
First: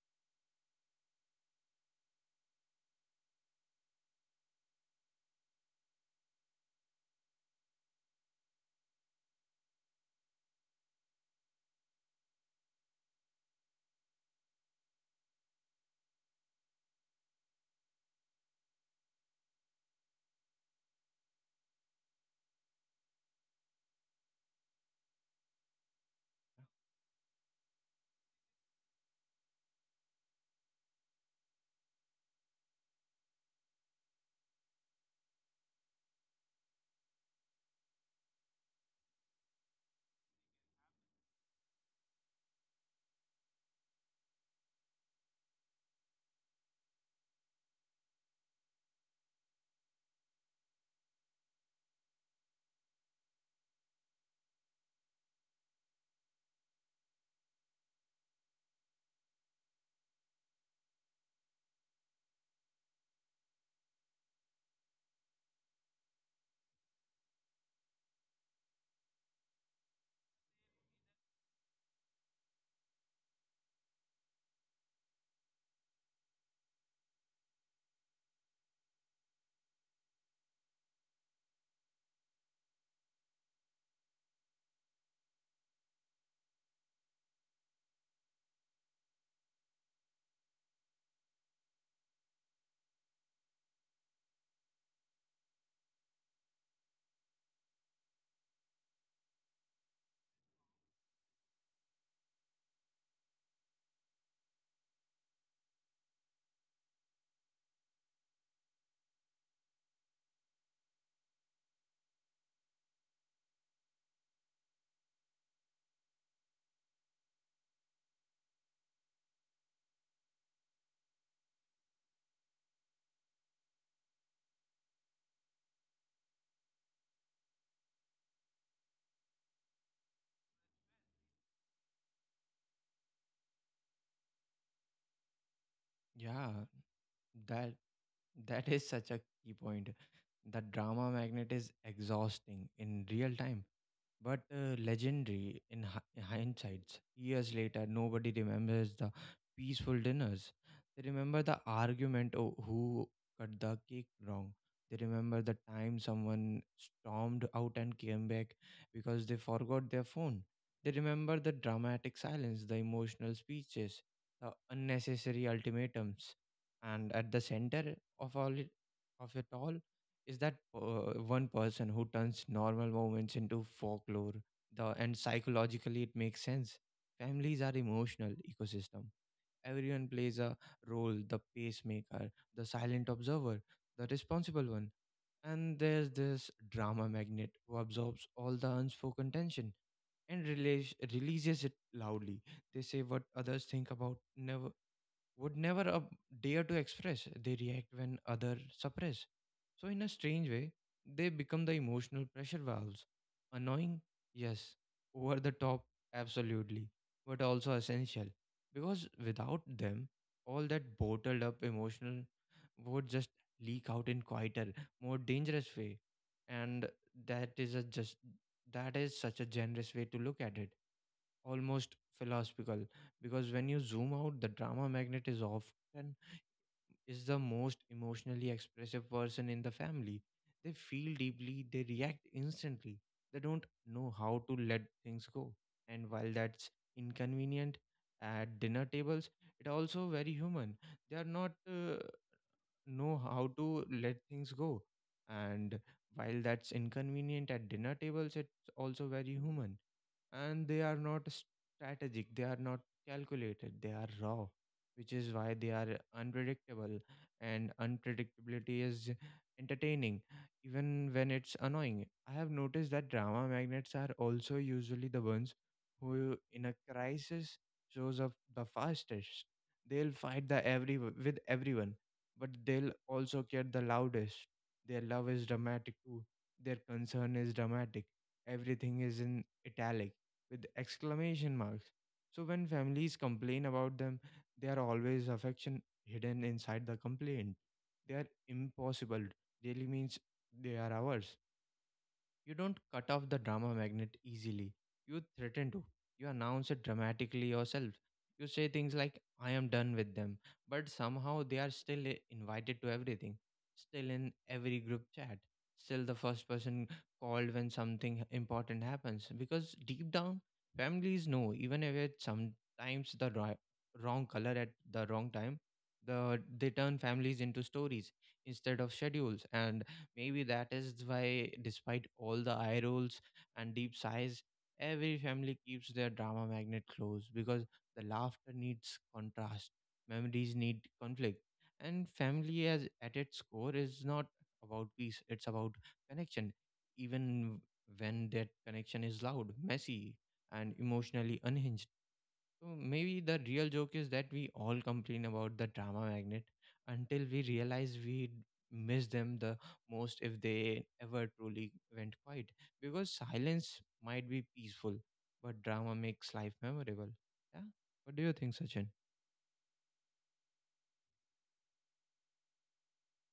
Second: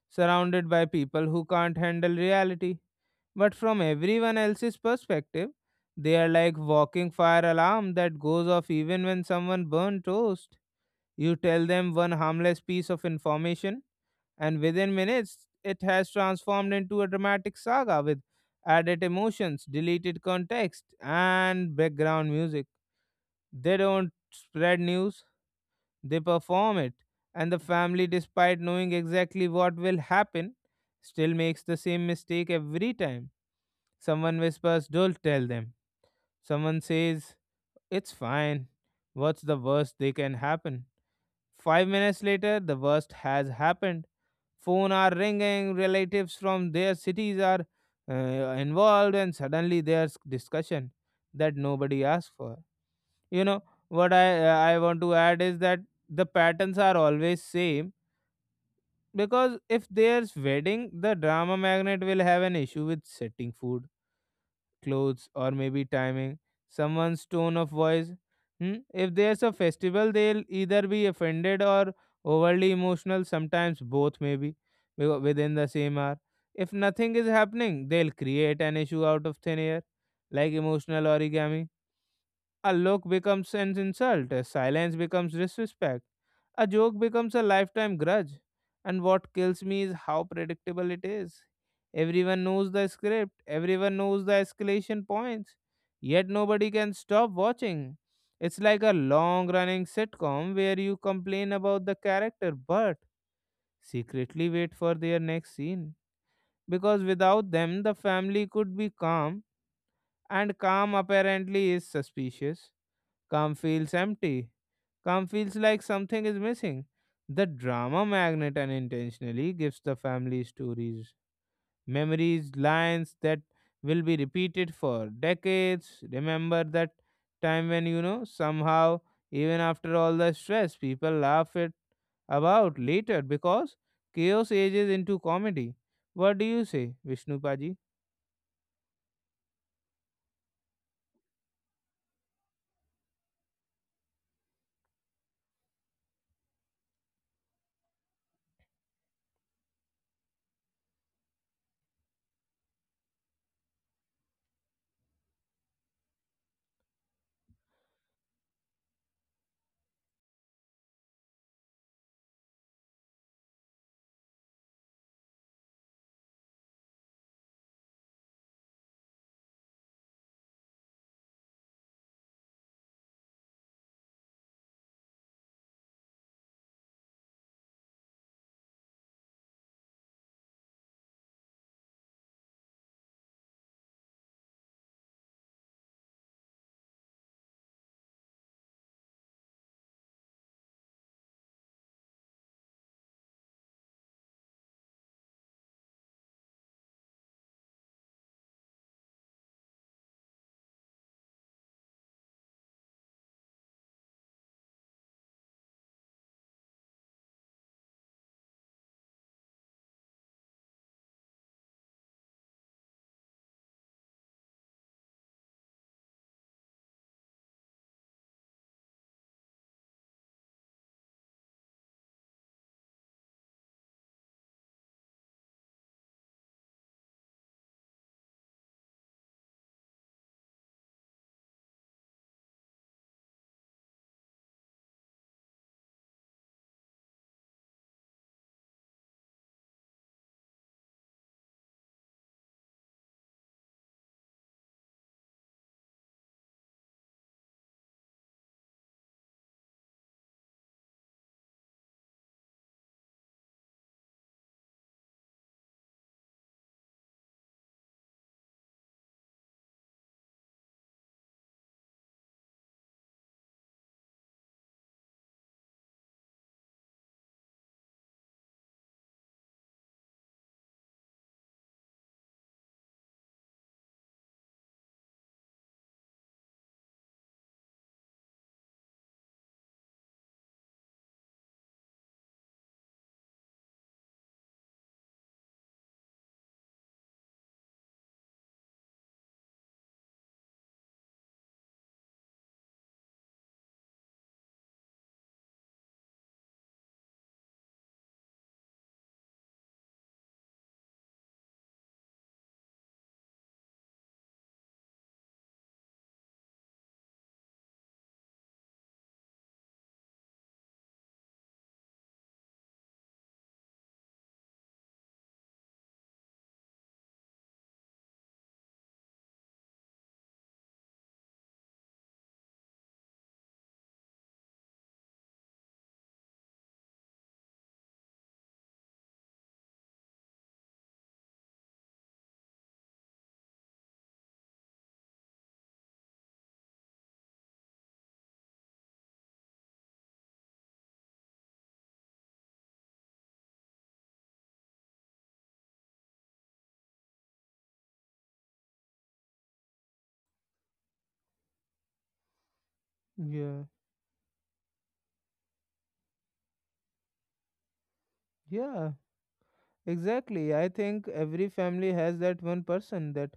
surrounded by people who can't handle reality. But from everyone else's perspective, they are like walking fire alarm that goes off even when someone burns toast. You tell them one harmless piece of information, and within minutes it has transformed into a dramatic saga with added emotions, deleted context, and background music. They don't spread news, they perform it. And the family, despite knowing exactly what will happen, still makes the same mistake every time. Someone whispers, don't tell them. Someone says, it's fine. What's the worst they can happen? Five minutes later, the worst has happened. Phone are ringing, relatives from their cities are uh, involved, and suddenly there's discussion that nobody asked for. you know what i i want to add is that the patterns are always same, because if there's wedding the drama magnet will have an issue with setting food, clothes, or maybe timing, someone's tone of voice. Hmm? If there's a festival, they'll either be offended or overly emotional, sometimes both, maybe wi- within the same hour. If nothing is happening, they'll create an issue out of thin air, like emotional origami. A look becomes an insult, a silence becomes disrespect, a joke becomes a lifetime grudge. And what kills me is how predictable it is. Everyone knows the script, everyone knows the escalation points, yet nobody can stop watching. It's like a long running sitcom where you complain about the character but secretly wait for their next scene. Because without them, the family could be calm, and calm apparently is suspicious. Calm feels empty. Calm feels like something is missing. The drama magnet unintentionally gives the family stories, memories, lines that will be repeated for decades. Remember that time when, you know, somehow, even after all the stress, people laugh it about later because chaos ages into comedy. What do Yeah. you say, Vishnu That Paji? That is such a key point. The drama magnet is exhausting in real time but uh, legendary in hi- hindsight. Years later, nobody remembers the peaceful dinners. They remember the argument o- who cut the cake wrong. They remember the time someone stormed out and came back because they forgot their phone. They remember the dramatic silence, the emotional speeches, the unnecessary ultimatums. And at the center of all it, of it all is that uh, one person who turns normal moments into folklore. The and psychologically it makes sense, families are emotional ecosystem, everyone plays a role: the pacemaker, the silent observer, the responsible one. And there's this drama magnet who absorbs all the unspoken tension and release, releases it loudly. They say what others think about never would never uh, dare to express. They react when others suppress. So, in a strange way, they become the emotional pressure valves. Annoying, yes. Over the top, absolutely. But also essential. Because without them, all that bottled up emotional would just leak out in quieter, more dangerous way. And that is a just That is such a generous way to look at it, almost philosophical. Because when you zoom out, the drama magnet is often is the most emotionally expressive person in the family. They feel deeply, they react instantly, they don't know how to let things go. And while that's inconvenient at dinner tables, it also very human. They are not uh, know how to let things go. And while that's inconvenient at dinner tables, it's also very human. And they are not strategic, they are not calculated, they are raw, which is why they are unpredictable. And unpredictability is entertaining, even when it's annoying. I have noticed that drama magnets are also usually the ones who in a crisis shows up the fastest. They'll fight the every with everyone, but they'll also get the loudest. Their love is dramatic too, their concern is dramatic, everything is in italic with exclamation marks. So when families complain about them, there are always affection hidden inside the complaint. They are impossible. Really means they are ours. You don't cut off the drama magnet easily. You threaten to. You announce it dramatically yourself. You say things like, I am done with them. But somehow they are still i- invited to everything, still in every group chat, still the first person called when something important happens. Because deep down, families know, even if it's sometimes the ri- wrong color at the wrong time, the, they turn families into stories instead of schedules. And maybe that is why, despite all the eye rolls and deep sighs, every family keeps their drama magnet closed because the laughter needs contrast, memories need conflict, and family, as at its core, is not about peace; it's about connection. Even when that connection is loud, messy, and emotionally unhinged. So maybe the real joke is that we all complain about the drama magnet until we realize we miss them the most if they ever truly went quiet. Because Yeah. silence might be peaceful, but drama makes life memorable. Yeah. What do you think, Sachin? Yeah. Exactly. I think every family has that one person, that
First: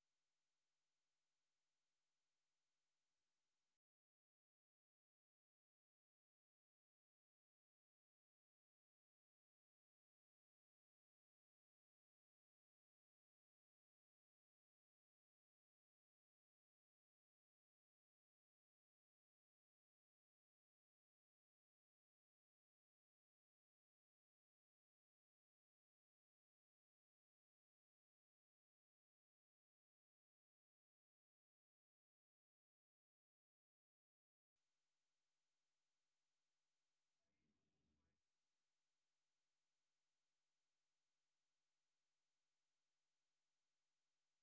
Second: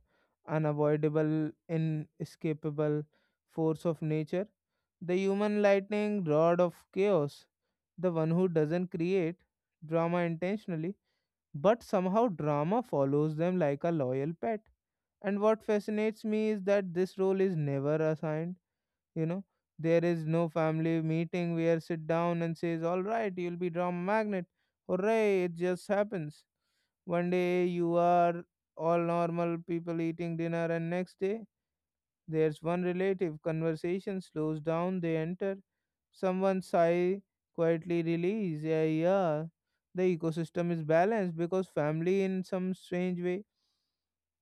unavoidable, inescapable force of nature, the human lightning rod of chaos, the one who doesn't create drama intentionally, but somehow drama follows them like a loyal pet. And what fascinates me is that this role is never assigned, you know. There is no family meeting where sit down and says, all right, you'll be drama magnet. Hooray, it just happens. One day you are all normal people eating dinner, and next day there's one relative. Conversation slows down, they enter. Someone sigh, quietly release. Yeah, yeah. The ecosystem is balanced because family, in some strange way,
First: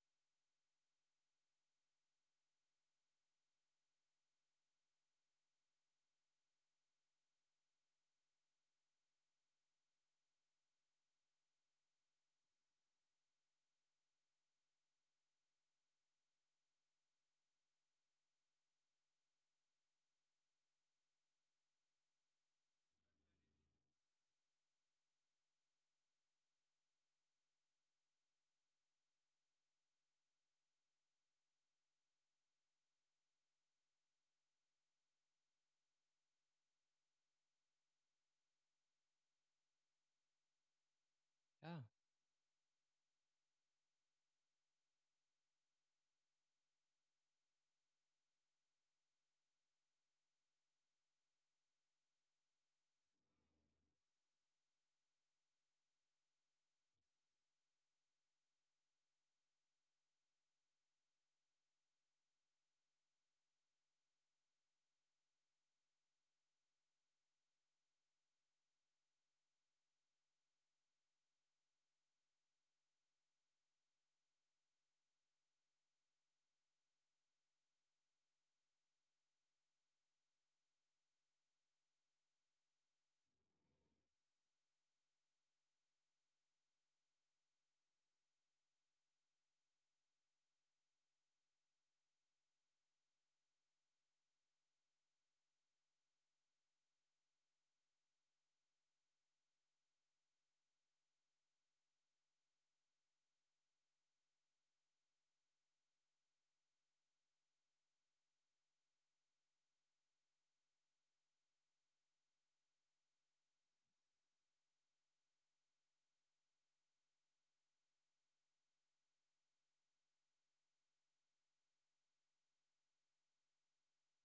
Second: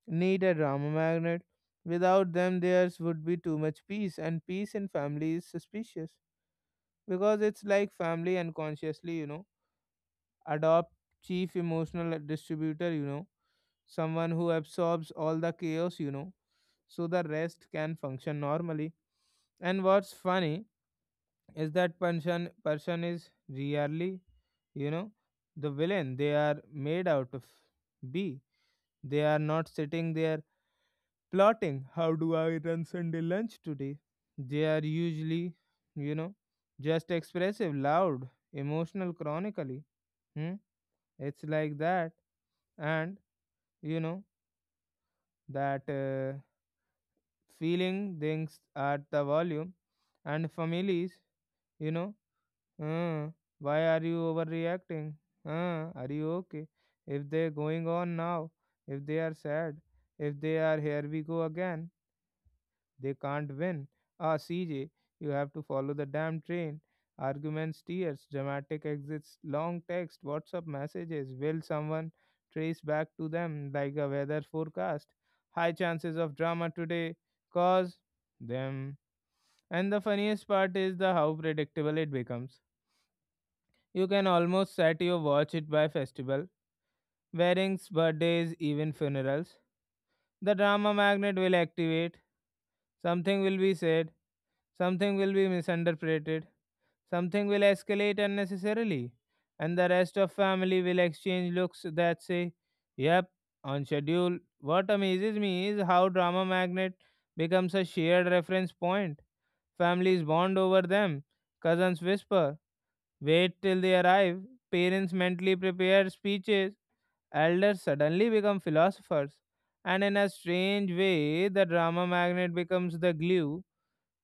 need a drama magnet. Without them, theirs would be too much peace, and peace in family is suspicious, because it's like family unconsciously, you know adopt chief emotional distributor. You know someone who absorbs all the chaos, you know so the rest can function normally. And what's funny is that person person is really, you know the villain they are made out of. B They are not sitting there plotting how do I run sunday lunch today. They are usually, you know just expressive, loud, emotional, chronically. Hmm? It's like Yeah, that. And you know that uh, feeling things at the volume. And families, you know uh, why are you overreacting, uh, are you okay, if they're going on now, if they are sad, if they are here we go again. They can't win. Ah, C J, you have to follow the damn train. Arguments, tears, dramatic exits, long text, WhatsApp messages. Will someone trace back to them like a weather forecast? High chances of drama today cause them. And the funniest part is the how predictable it becomes. You can almost set your watch it by festival, weddings, birthdays, even funerals. The drama magnet will activate. Something will be said. Something will be misinterpreted, something will escalate unnecessarily, and the rest of family will exchange looks that say, yep, on schedule. What amazes me is how Drama Magnet becomes a shared reference point. Families bond over them, cousins whisper, wait till they arrive, parents mentally prepare speeches, elders suddenly become philosophers, and in a strange way, the drama magnet becomes the glue.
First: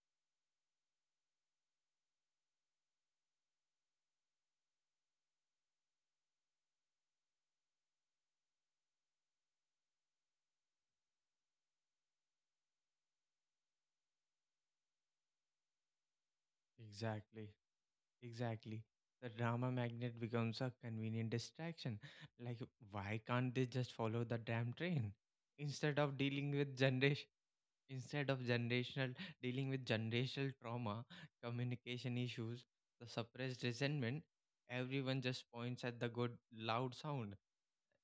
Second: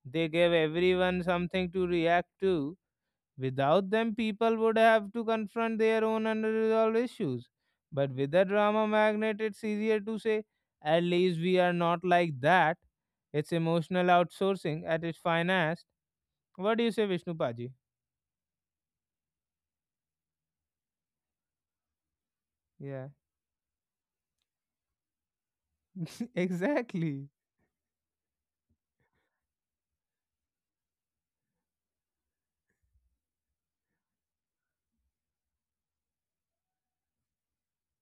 They gave everyone something to react to. Without them, people would have to confront their own unresolved issues. But with the drama magnet, it's easier to say, at least we are not like that. It's emotional outsourcing at its finest. What do you say, Vishnu exactly. Paji? Exactly. The drama magnet becomes a convenient distraction. Like, Yeah, why can't they just follow the damn train? Instead of dealing with generation. exactly. Instead of generational, dealing with generational trauma, communication issues, the suppressed resentment, everyone just points at the good loud sound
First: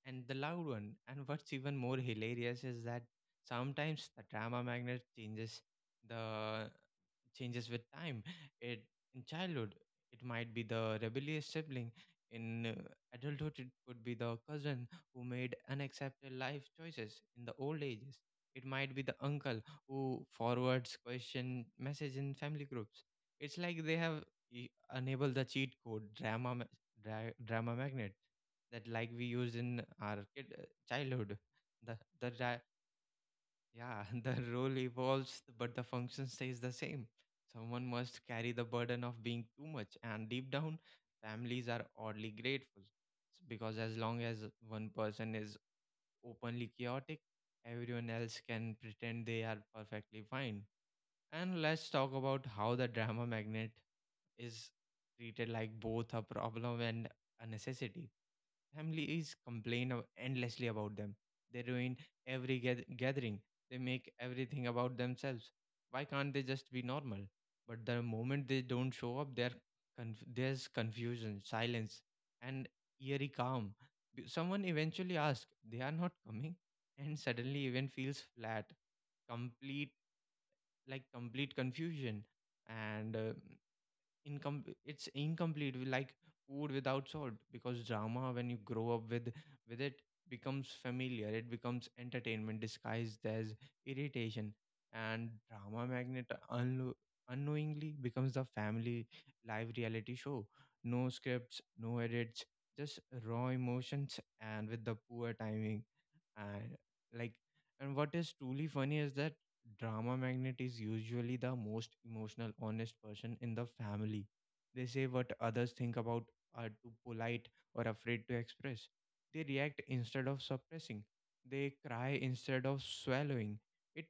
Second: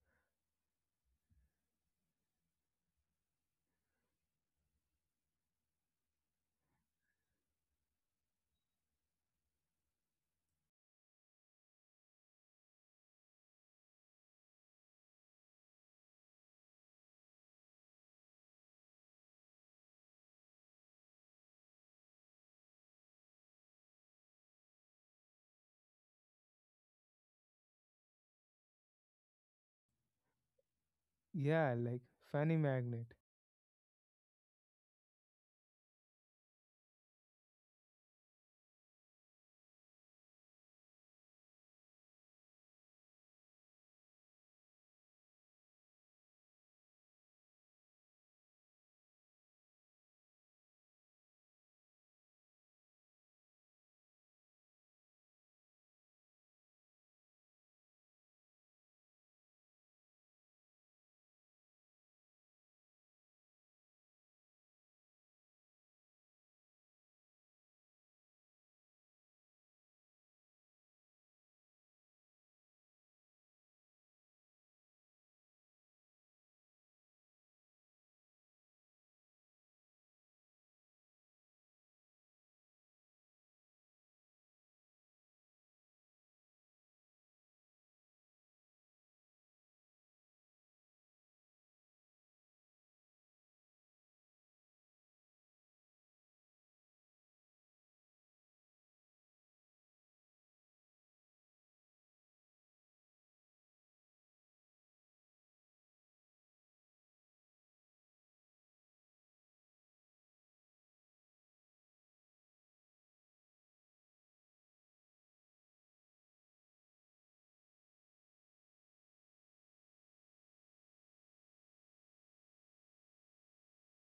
and the loud one. And what's even more hilarious is that sometimes the drama magnet changes the changes with time. It In childhood it might be the rebellious sibling. In uh, adulthood, it could be the cousin who made unacceptable life choices. In the old ages, it might be the uncle who forwards question message in family groups. It's like they have e- enabled the cheat code drama ma- dra- drama magnet that like we used in our kid, uh, childhood. Yeah, the like the funny dra- magnet. yeah. The role evolves but the function stays the same. Someone must carry the burden of being too much, and deep down families are oddly grateful, S- because as long as one person is openly chaotic, everyone else can pretend they are perfectly fine. And let's talk about how the drama magnet is treated like both a problem and a necessity. Families complain of- endlessly about them. They ruin every gath- gathering. They make everything about themselves. Why can't they just be normal? But the moment they don't show up, there conf- there's confusion, silence, and eerie calm. B- Someone eventually asks, "They are not coming," and suddenly even feels flat, complete, like complete confusion. And uh, income it's incomplete with, like, food without salt. Because drama, when you grow up with with it, becomes familiar, it becomes entertainment disguised as irritation. And drama magnet unlo- unknowingly becomes the family live reality show. No scripts, no edits, just raw emotions and with the poor timing. And like, and what is truly funny is that drama magnet is usually the most emotional honest person in the family. They say what others think about are too polite or afraid to express. They react instead of suppressing, they cry instead of swallowing it,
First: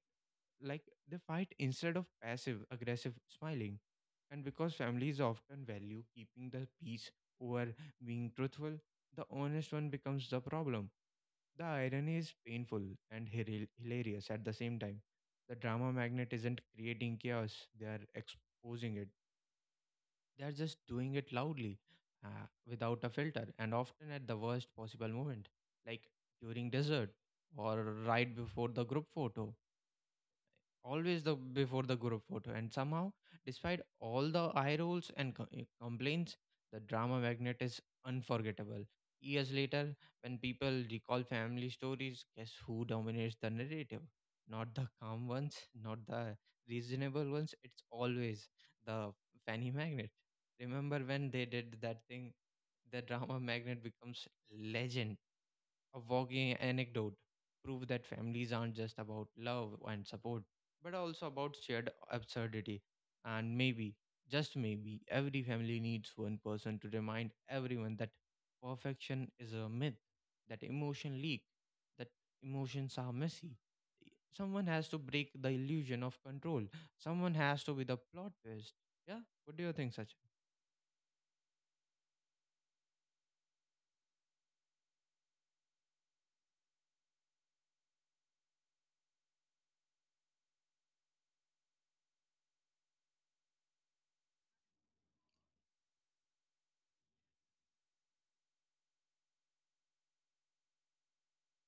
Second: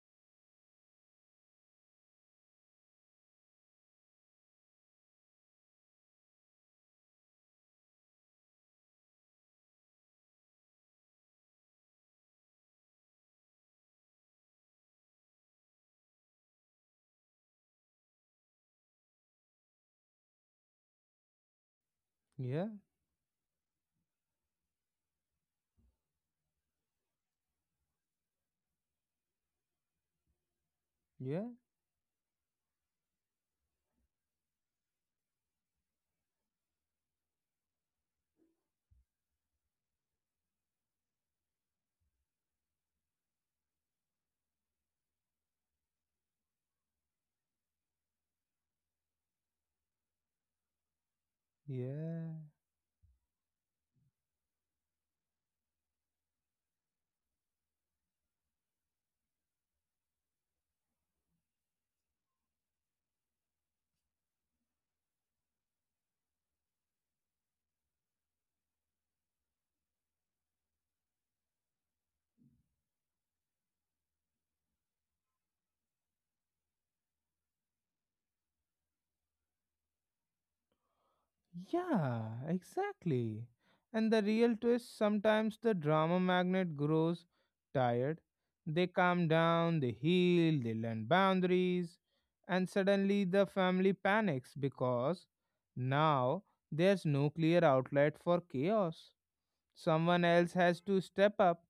like, they fight instead of passive aggressive smiling. And because families often value keeping the peace over being truthful, the honest one becomes the problem. The irony is painful and hila- hilarious at the same time. The drama magnet isn't creating chaos, they are exposing it. They are just doing it loudly, uh, Yeah, without a filter, and often at the worst possible moment, like during dessert or right before the group photo. Always the yeah. before the group photo. And somehow despite all the eye rolls and co- eh, complaints, the drama magnet is unforgettable. Years later, when people recall family stories, guess who dominates the narrative? Not the calm ones, not the reasonable ones, it's always the fanny magnet. Remember when they did that Yeah, thing. The drama magnet becomes legend, a walking anecdote, prove that families aren't just about love and support, but also about shared absurdity. And maybe, just maybe, every family needs one person to remind everyone that perfection is a myth, that emotion leak, that emotions are messy. Someone has to break the illusion of control. Someone has to be the plot twist. Yeah. What do you think, Sachin? yeah, exactly. And the real twist sometimes the drama magnet grows tired. They calm down, they heal, they learn boundaries, and suddenly the family panics because now there's no clear outlet for chaos. Someone else has to step up,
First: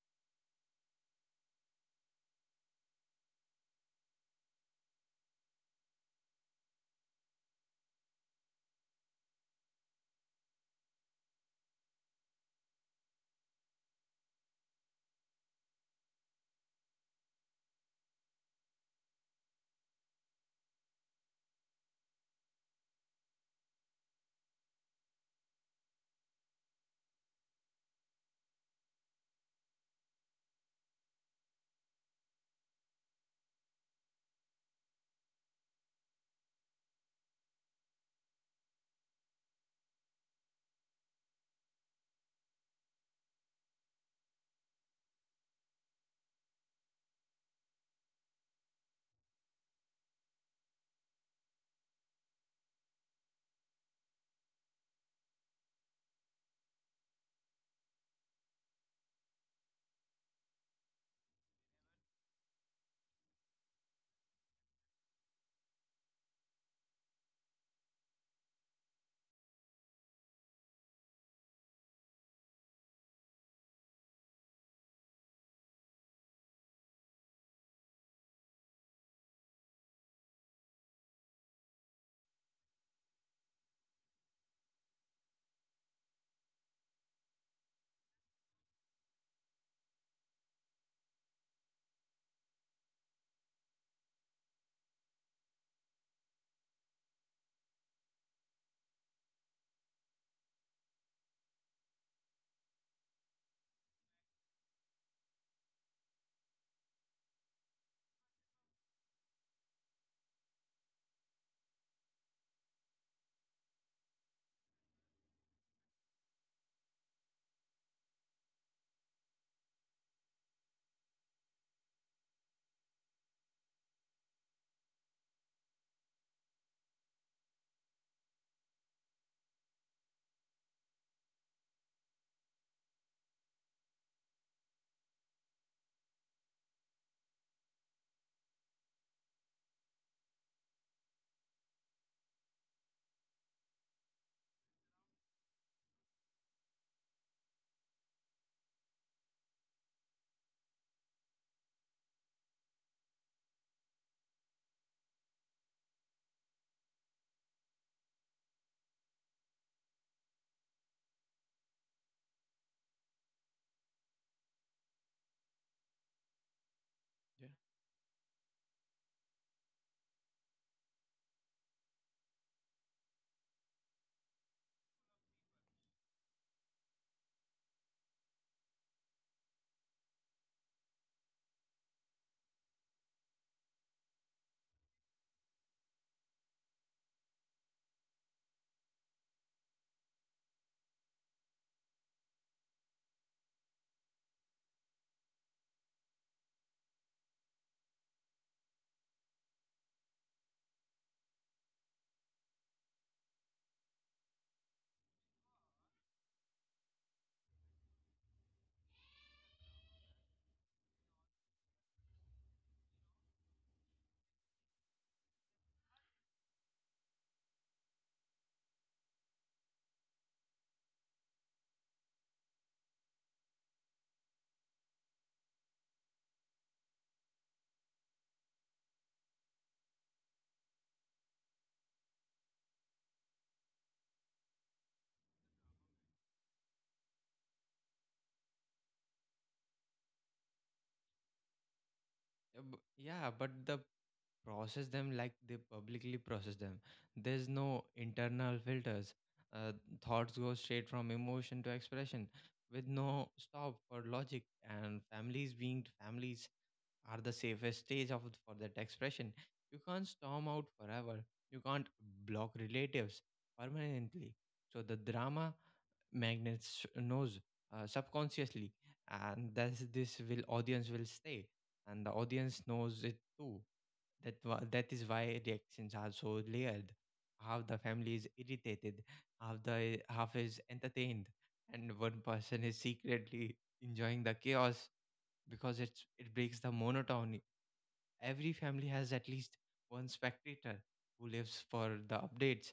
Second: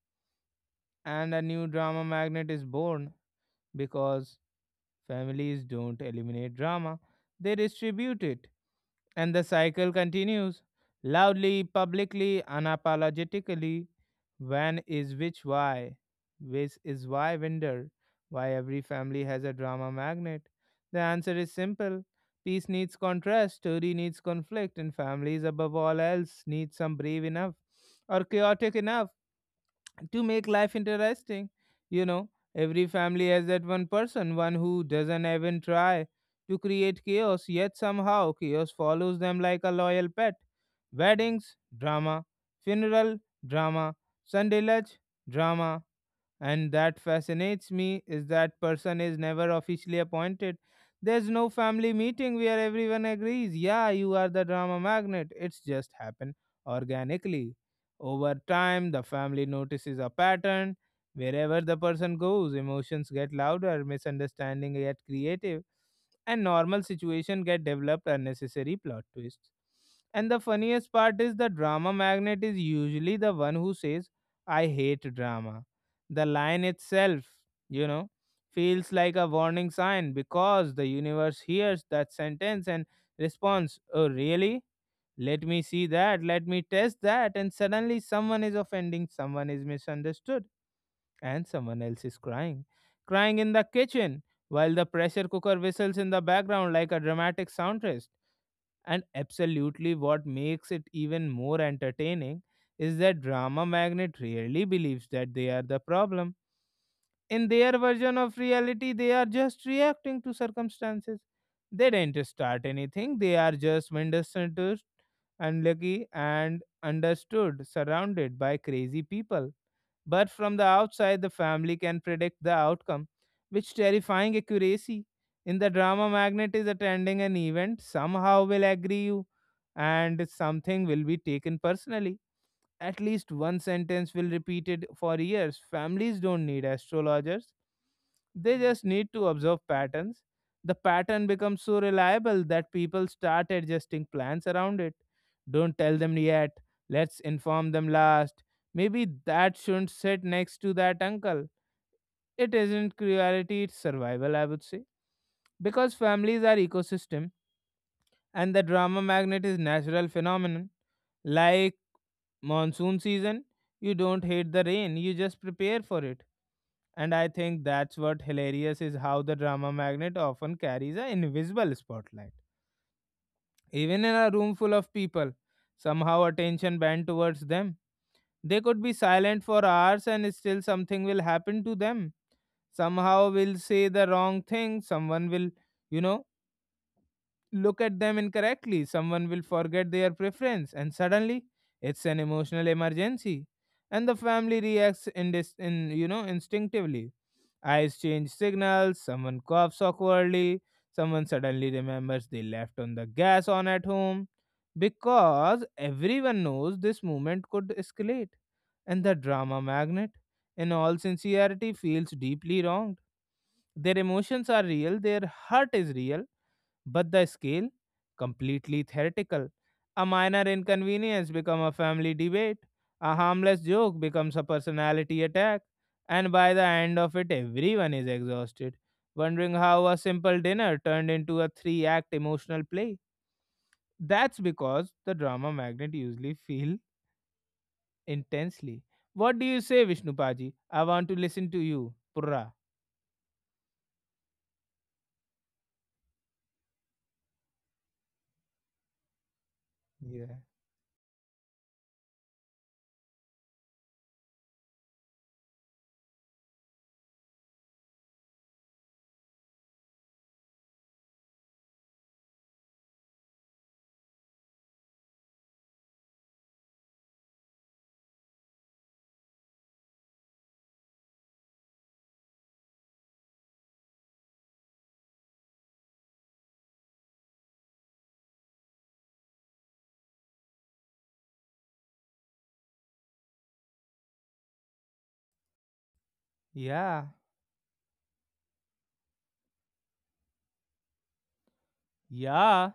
and a new drama magnet is born because families don't eliminate drama, they distribute it. And the cycle continues loudly, publicly, unapologetically. When is which why? Which is why wonder why every family has a drama magnet. The answer is simple. Peace needs contrast, story needs conflict, and families above all else need some brave enough or chaotic enough to make life interesting. You know, every family has that one person, one who doesn't even try to create chaos, yet somehow chaos follows them like a loyal pet. Weddings, drama. Funeral, drama. Sunday lunch, drama. And that fascinates me is that person is never officially appointed. There's no family meeting where everyone agrees, yeah, you are the drama magnet. It's just happened organically. Over time, the family notices a pattern. Wherever the person goes, emotions get louder, misunderstanding get creative, and normal situation get developed unnecessary plot twists. And the funniest part is the drama magnet is usually the one who says, I hate drama the line itself, you know, feels like a warning sign because the universe hears that sentence and responds, Oh, really? Let me see that. Let me test that. And suddenly, someone is offending, someone is misunderstood, and someone else is crying. Crying in the kitchen while the pressure cooker whistles in the background like a dramatic soundtrack. And absolutely, what makes it even more entertaining is that drama magnet rarely believes that they are the problem in their version of reality they are just reacting to circumstances they didn't start anything they are just misunderstood unlucky and understood surrounded by crazy people but from the outside the family can predict the outcome which terrifying accuracy in the drama magnet is attending an event somehow will agree you and something will be taken personally at least one sentence will repeat it for years. Families don't need astrologers, they just need to observe patterns. The pattern becomes so reliable that people start adjusting plans around it. Don't tell them yet, let's inform them last. Maybe that shouldn't sit next to that uncle. It isn't cruelty, it's survival, I would say because families are ecosystem and the drama magnet is natural phenomenon like monsoon season, you don't hate the rain, you just prepare for it. And I think that's what hilarious is how the drama magnet often carries an invisible spotlight. Even in a room full of people, somehow attention bent towards them. They could be silent for hours and still something will happen to them. Somehow will say the wrong thing, someone will, you know, look at them incorrectly. Someone will forget their preference, and suddenly it's an emotional emergency, and the family reacts in this, in you know, instinctively. Eyes change signals. Someone coughs awkwardly. Someone suddenly remembers they left on the gas on at home, because everyone knows this moment could escalate, and the drama magnet, in all sincerity, feels deeply wronged. Their emotions are real. Their hurt is real but the scale completely theoretical a minor inconvenience becomes a family debate a harmless joke becomes a personality attack and by the end of it everyone is exhausted wondering how a simple dinner turned into a three act emotional play that's because the drama magnet usually feel intensely what do you say vishnu paji I want to listen to you purra Yeah, bu- yeah, but the process them like they publicly process them. There's no internal filters. Uh, yeah, thoughts go straight from emotion to expression with no stop for logic. And families being families are the safest stage of for that expression. You can't storm out forever. You can't block relatives permanently. So the drama magnets knows, uh, subconsciously, and thus this will audience will stay, and the audience knows it too. That wha- that is why reactions are so layered. Half the family is irritated, half the half is entertained, and one person is secretly enjoying the chaos because it's it breaks the yeah, monotony. Every family has at least one spectator who lives for the yeah, updates.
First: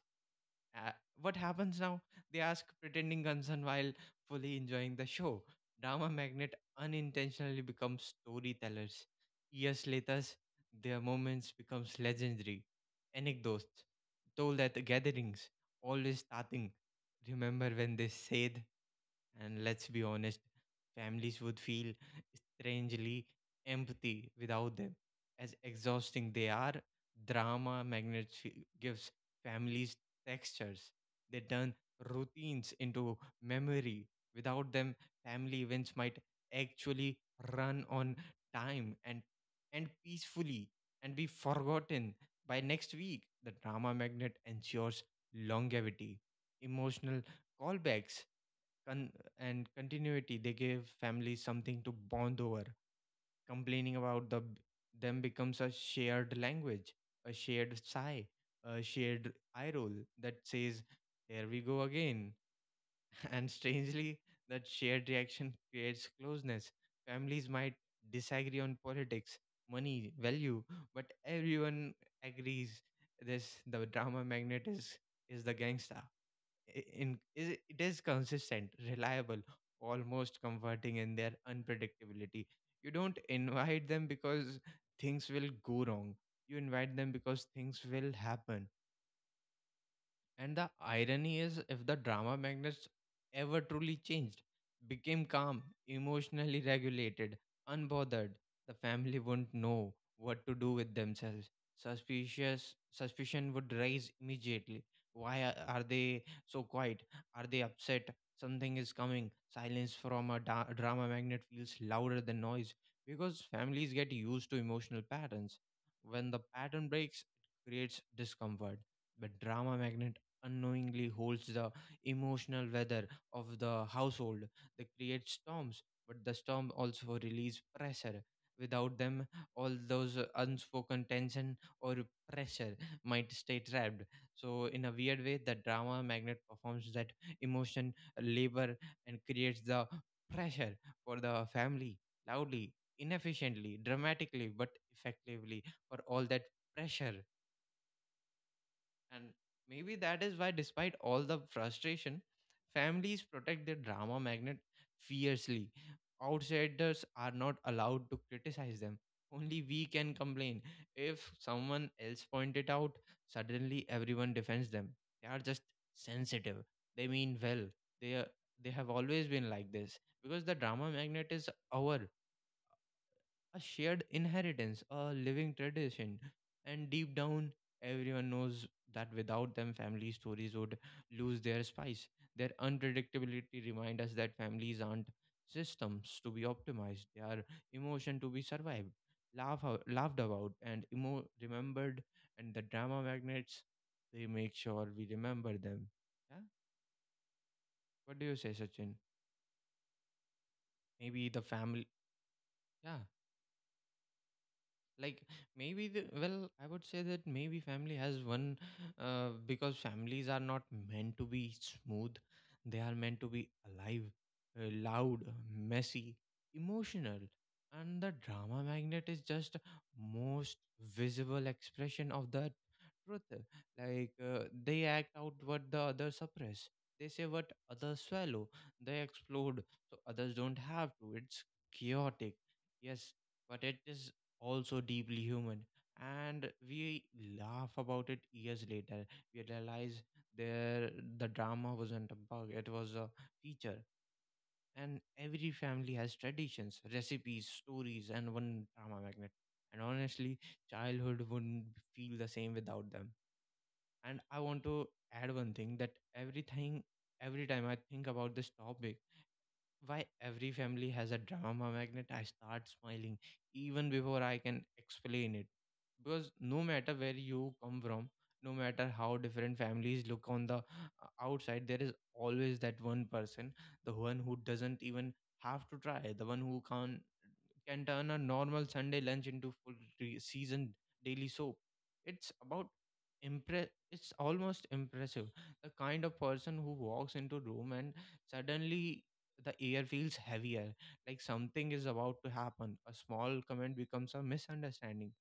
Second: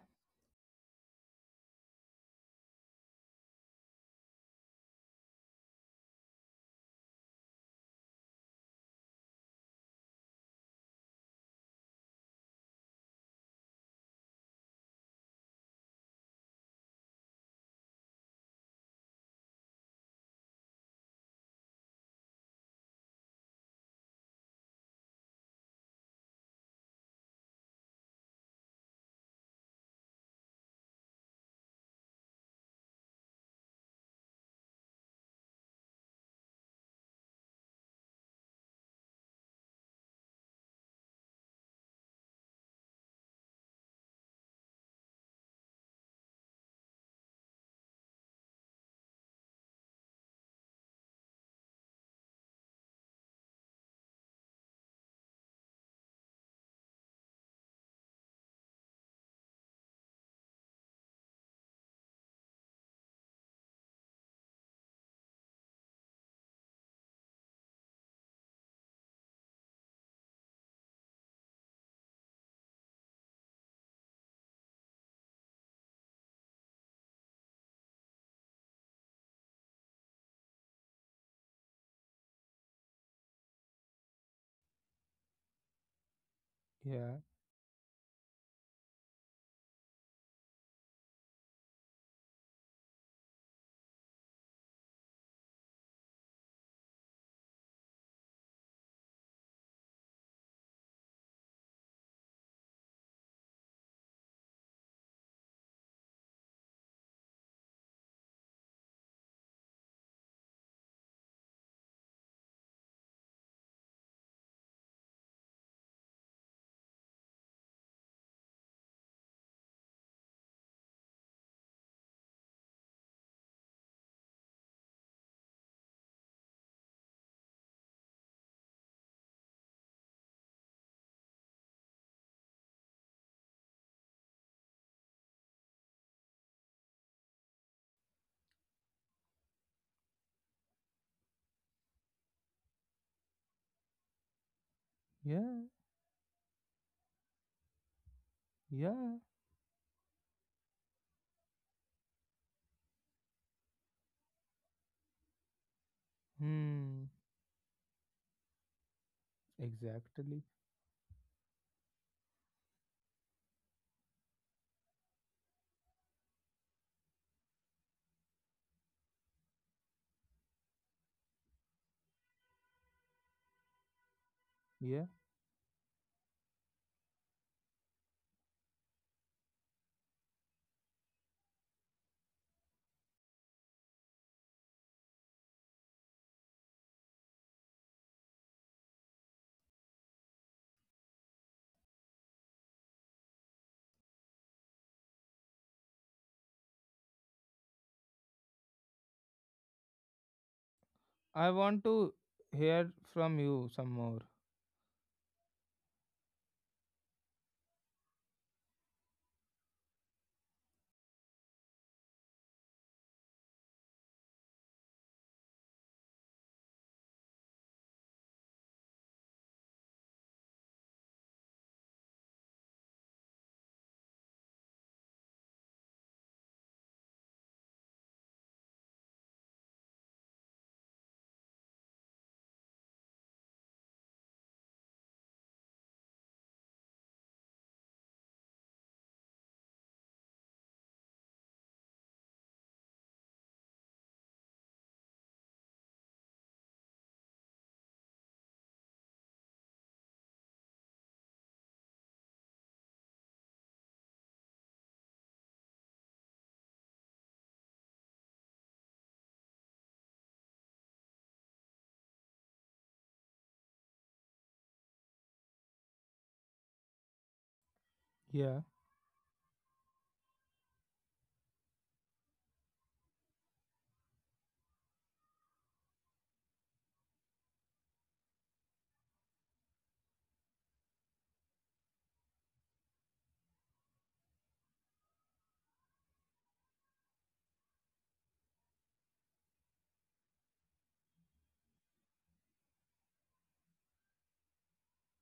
uh, what happens now? They ask, pretending concern while fully enjoying the show. Drama magnet unintentionally becomes storytellers. Years later, their moments becomes legendary. Anecdotes told at the gatherings, always starting, remember when they said, and let's be honest, families would feel strangely empty without them. As exhausting they are, drama magnets f- gives families textures. They turn routines into memory. Without them, family events might actually run on time and and peacefully and be forgotten by next week. The drama magnet ensures longevity. Emotional callbacks, con- and continuity, they gave families something to bond over. Complaining about the b- them becomes a shared language, a shared sigh, a shared eye roll that says, here we go again. And strangely, that shared reaction creates closeness. Families might disagree on politics, money value, but everyone agrees this the drama magnet is is the gangsta in is it it is consistent, reliable, almost comforting in their unpredictability. You don't invite them because things will go wrong. You invite them yeah, because things will happen. And the irony is, if the drama magnets ever truly changed, became calm, emotionally regulated, unbothered, the family wouldn't know what to do with themselves. Suspicious suspicion would rise immediately. Why a- are they so quiet? Are they upset? Something is coming. Silence from a da- drama magnet feels louder than noise because families get used to emotional patterns. When the pattern breaks, it creates discomfort, but drama magnet unknowingly holds the emotional weather of the household. They create storms, but the storm also release pressure. Without them, all those unspoken tension or pressure might stay trapped. So, in a weird way, the drama magnet performs that emotion labor and creates the pressure for the family loudly, inefficiently, dramatically, but effectively yeah, for all that pressure. yeah. And maybe that is why, despite all the frustration, families protect their drama magnet fiercely. Outsiders Hmm. are not allowed to criticize them. Only we can Exactly. complain. If someone else point it out, suddenly everyone defends them. They are just sensitive. They mean well. They are, they have always been like this because the drama magnet is our a shared inheritance, Yeah. a living tradition. And deep down, everyone knows that without them, family stories would lose their spice. Their unpredictability reminds us that families aren't systems to be optimized, they are emotion to be survived, laugh, out- laughed about, and emo- remembered. And the drama magnets, they make sure we remember them. Yeah? What do you say, Sachin? Maybe the I want family. to hear Yeah. from you some more. like Maybe the well I would say that maybe family has one. uh, because families are not meant to be smooth, they are meant to be alive, uh, loud, messy, emotional. And the drama magnet is just most visible expression of that truth. Like uh, they act out what the others suppress, they say what others swallow, they explode so others don't have to. It's chaotic, yes, but it is also deeply human. And we laugh about it years later, we realize there the drama wasn't a bug, it was a feature. And every family has traditions, recipes, stories, and one drama magnet. And honestly, childhood wouldn't feel the same without them. And I want to add one thing, that everything every time I think about this topic, why every family has a drama magnet, I start smiling even before I can explain it. Because no matter where you come from, no Yeah. matter how different families look on the uh, outside, there is always that one person, the one who doesn't even have to try, the one who can can turn a normal Sunday lunch into full re- season daily soap. it's about impress it's almost impressive, the kind of person who walks into room and suddenly the air feels heavier, like something is about to happen. A small comment becomes a misunderstanding.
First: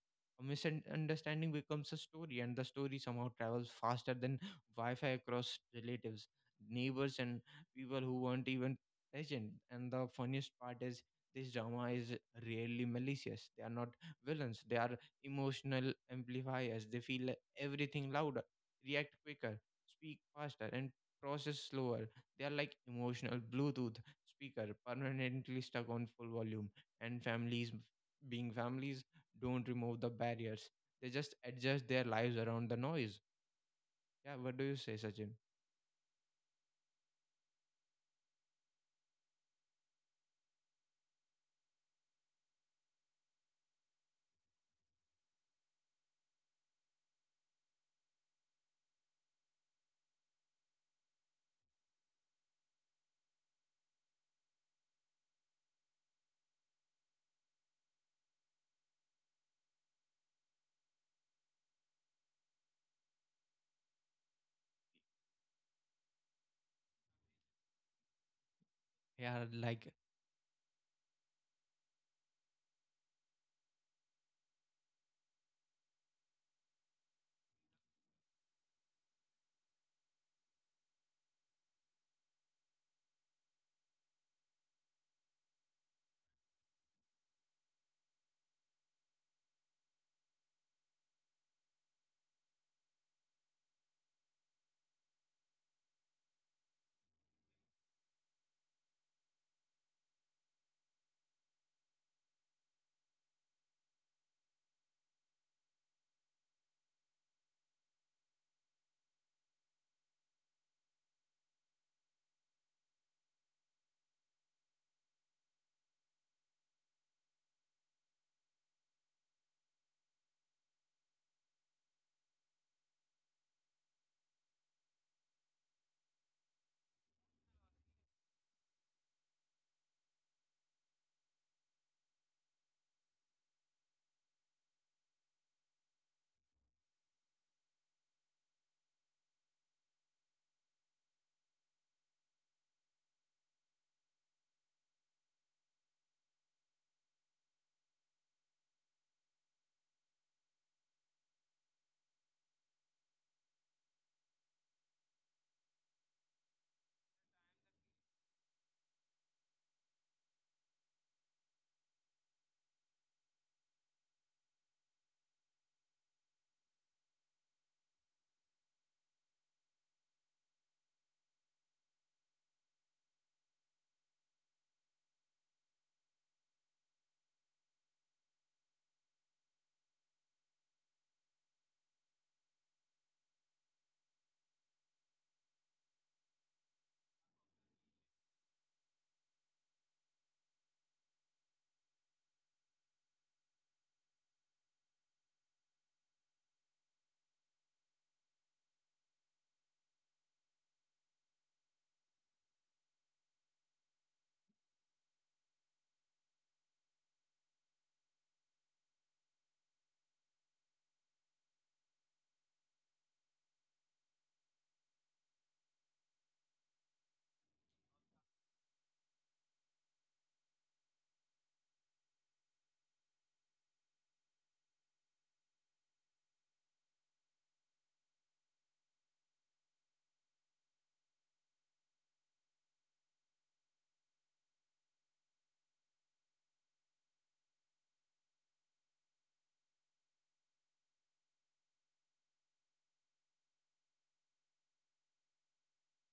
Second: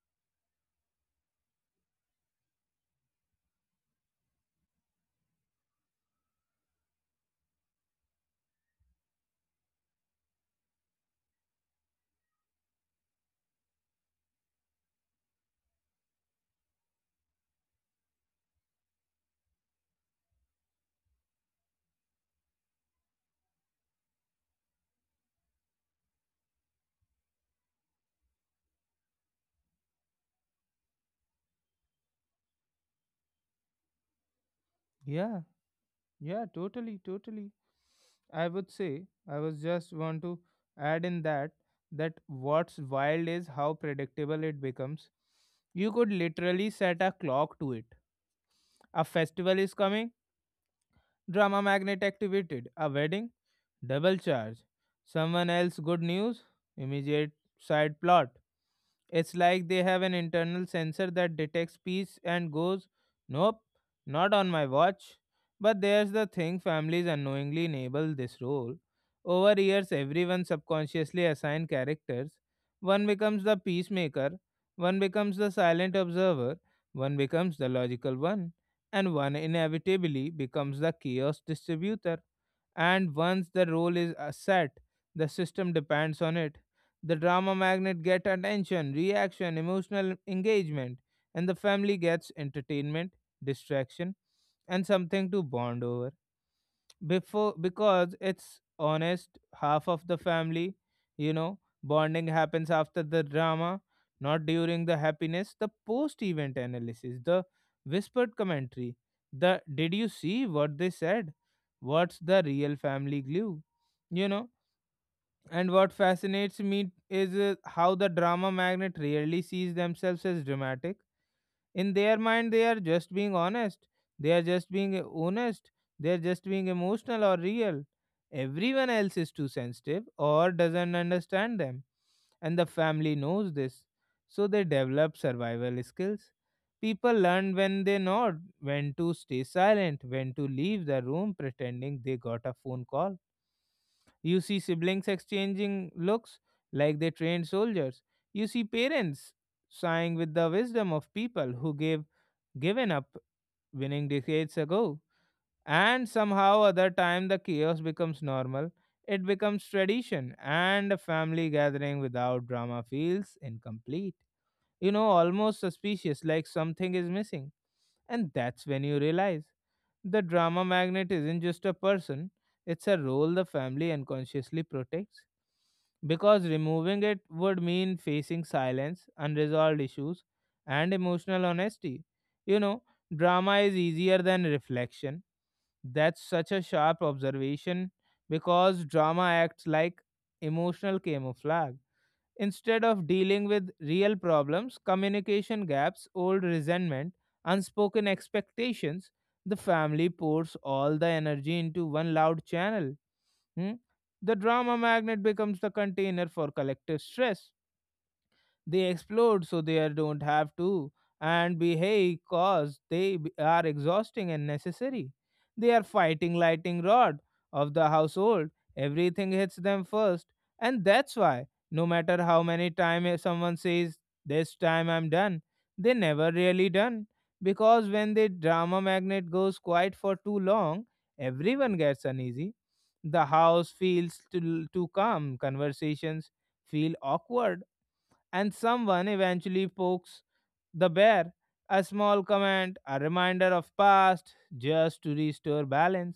A misunderstanding becomes a story, and the story somehow travels faster than Wi Fi across relatives, neighbors, and people who weren't even present. And the funniest part is this drama is really malicious. They are not villains, they are emotional amplifiers. They feel everything louder, react quicker, speak faster, and process slower. They are like emotional Bluetooth speaker permanently stuck on full volume. And families, being families, don't remove the barriers, they just adjust their lives around the noise. Yeah, what do you say, Sachin? Yeah. Yeah. Totally. Totally. I would say I was just want to add in that that what's wild is how predictable it becomes. You could literally set a clock to it. A festival is coming, drama magnet activated. A wedding, double charge. Someone else good news, immediate side plot. It's like they have an internal sensor that detects peace and goes, Nope, not on my watch. But there's the thing families unknowingly enable this role. Yeah, Over years, like, everyone subconsciously assigns characters. One becomes the peacemaker, one becomes the silent observer, one becomes the logical one, and one inevitably becomes the chaos distributor. And once the role is uh, set, the system depends on it the drama magnet get attention, reaction, emotional engagement, and the family gets entertainment, distraction, and something to bond over. Before because it's honest, half of the family, you know, bonding happens after the drama, not during the happiness. The post-event analysis, the whispered commentary, the did you see what they said? What's the real family glue? You know, and what fascinates me is uh, how the drama magnet really sees themselves as dramatic. In their mind, they are just being honest. They are just being uh, honest. They are just being emotional or real. Everyone else is too sensitive or doesn't understand them. And the family knows this. So they develop survival skills. People learn when they nod, when to stay silent, when to leave the room pretending they got a phone call you see siblings exchanging looks like they trained soldiers. You see parents sighing with the wisdom of people who gave given up winning decades ago. And somehow other time the chaos becomes normal. It becomes tradition and a family gathering without drama feels incomplete. You know, almost suspicious like something is missing. And that's when you realize the drama magnet isn't just a person, it's a role the family unconsciously protects. Because removing it would mean facing silence, unresolved issues, and emotional honesty. You know, drama is easier than reflection. That's such a sharp observation because drama acts like emotional camouflage. Instead of dealing with real problems, communication gaps, old resentment, unspoken expectations, the family pours all the energy into one loud channel. Hmm? The drama magnet becomes the container for collective stress. They explode so they are- don't have to and behave cause they b- are exhausting and necessary. They are fighting lightning rod of the household. Everything hits them first. And that's why, no matter how many times someone says, This time I'm done, they never really done. Because when the drama magnet goes quiet for too long, everyone gets uneasy. The house feels too, too calm, conversations feel awkward, and someone eventually pokes the bear. A small comment, a reminder of past, just to restore balance.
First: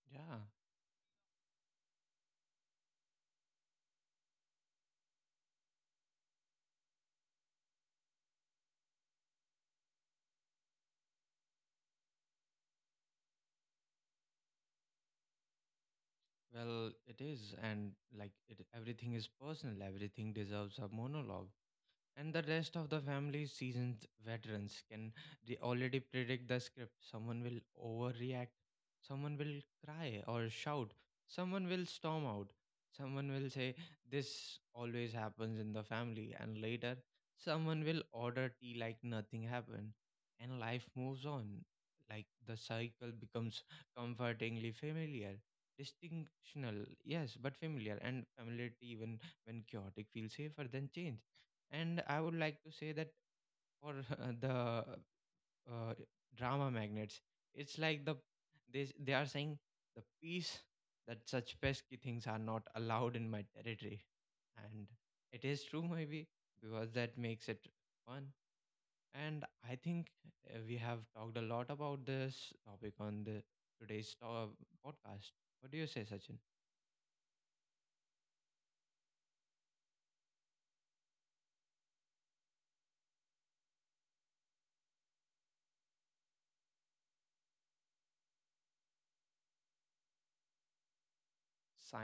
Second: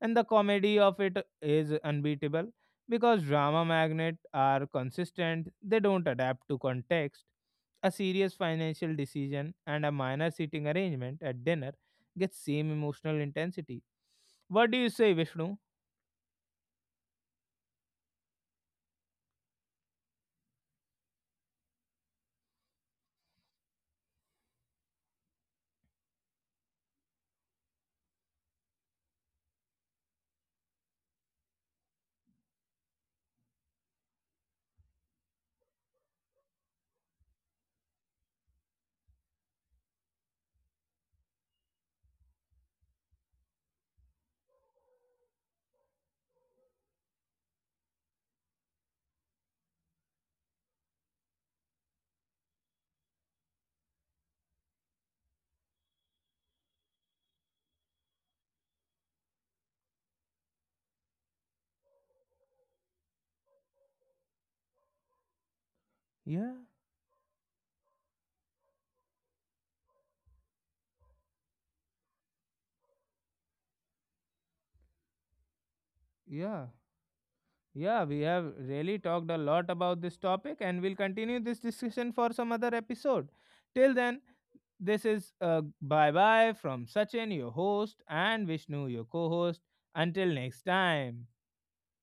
And the yeah, comedy of it is unbeatable because drama magnets are consistent, they don't adapt to context. A serious financial decision and a minor seating arrangement at dinner gets same emotional intensity. What do you say, Vishnu? well, it is. And like, it, everything is personal, everything deserves a monologue. And the rest of the family, seasoned veterans, can they already predict the script. Someone will overreact, someone will cry or shout, someone will storm out, someone will say, this always happens in the family, and later someone will order tea like nothing happened. And life moves on. Like the cycle becomes comfortingly familiar. Distinctional, yes, but familiar. And familiarity, even when chaotic, feels safer than change. And I would like to say that for the uh, drama magnets, it's like the they, s- they are saying the peace, that such pesky things are not allowed in my territory. And it is true, maybe, Yeah, because that makes it fun. And I think uh, we have talked a lot about this topic on the today's to- podcast. What do you say, Sachin? yeah. Yeah, we have really talked a lot about this topic and we'll continue this discussion for some other episode. Till then, this is a bye bye from Sachin, your host, and Vishnu, your co host. Until next time.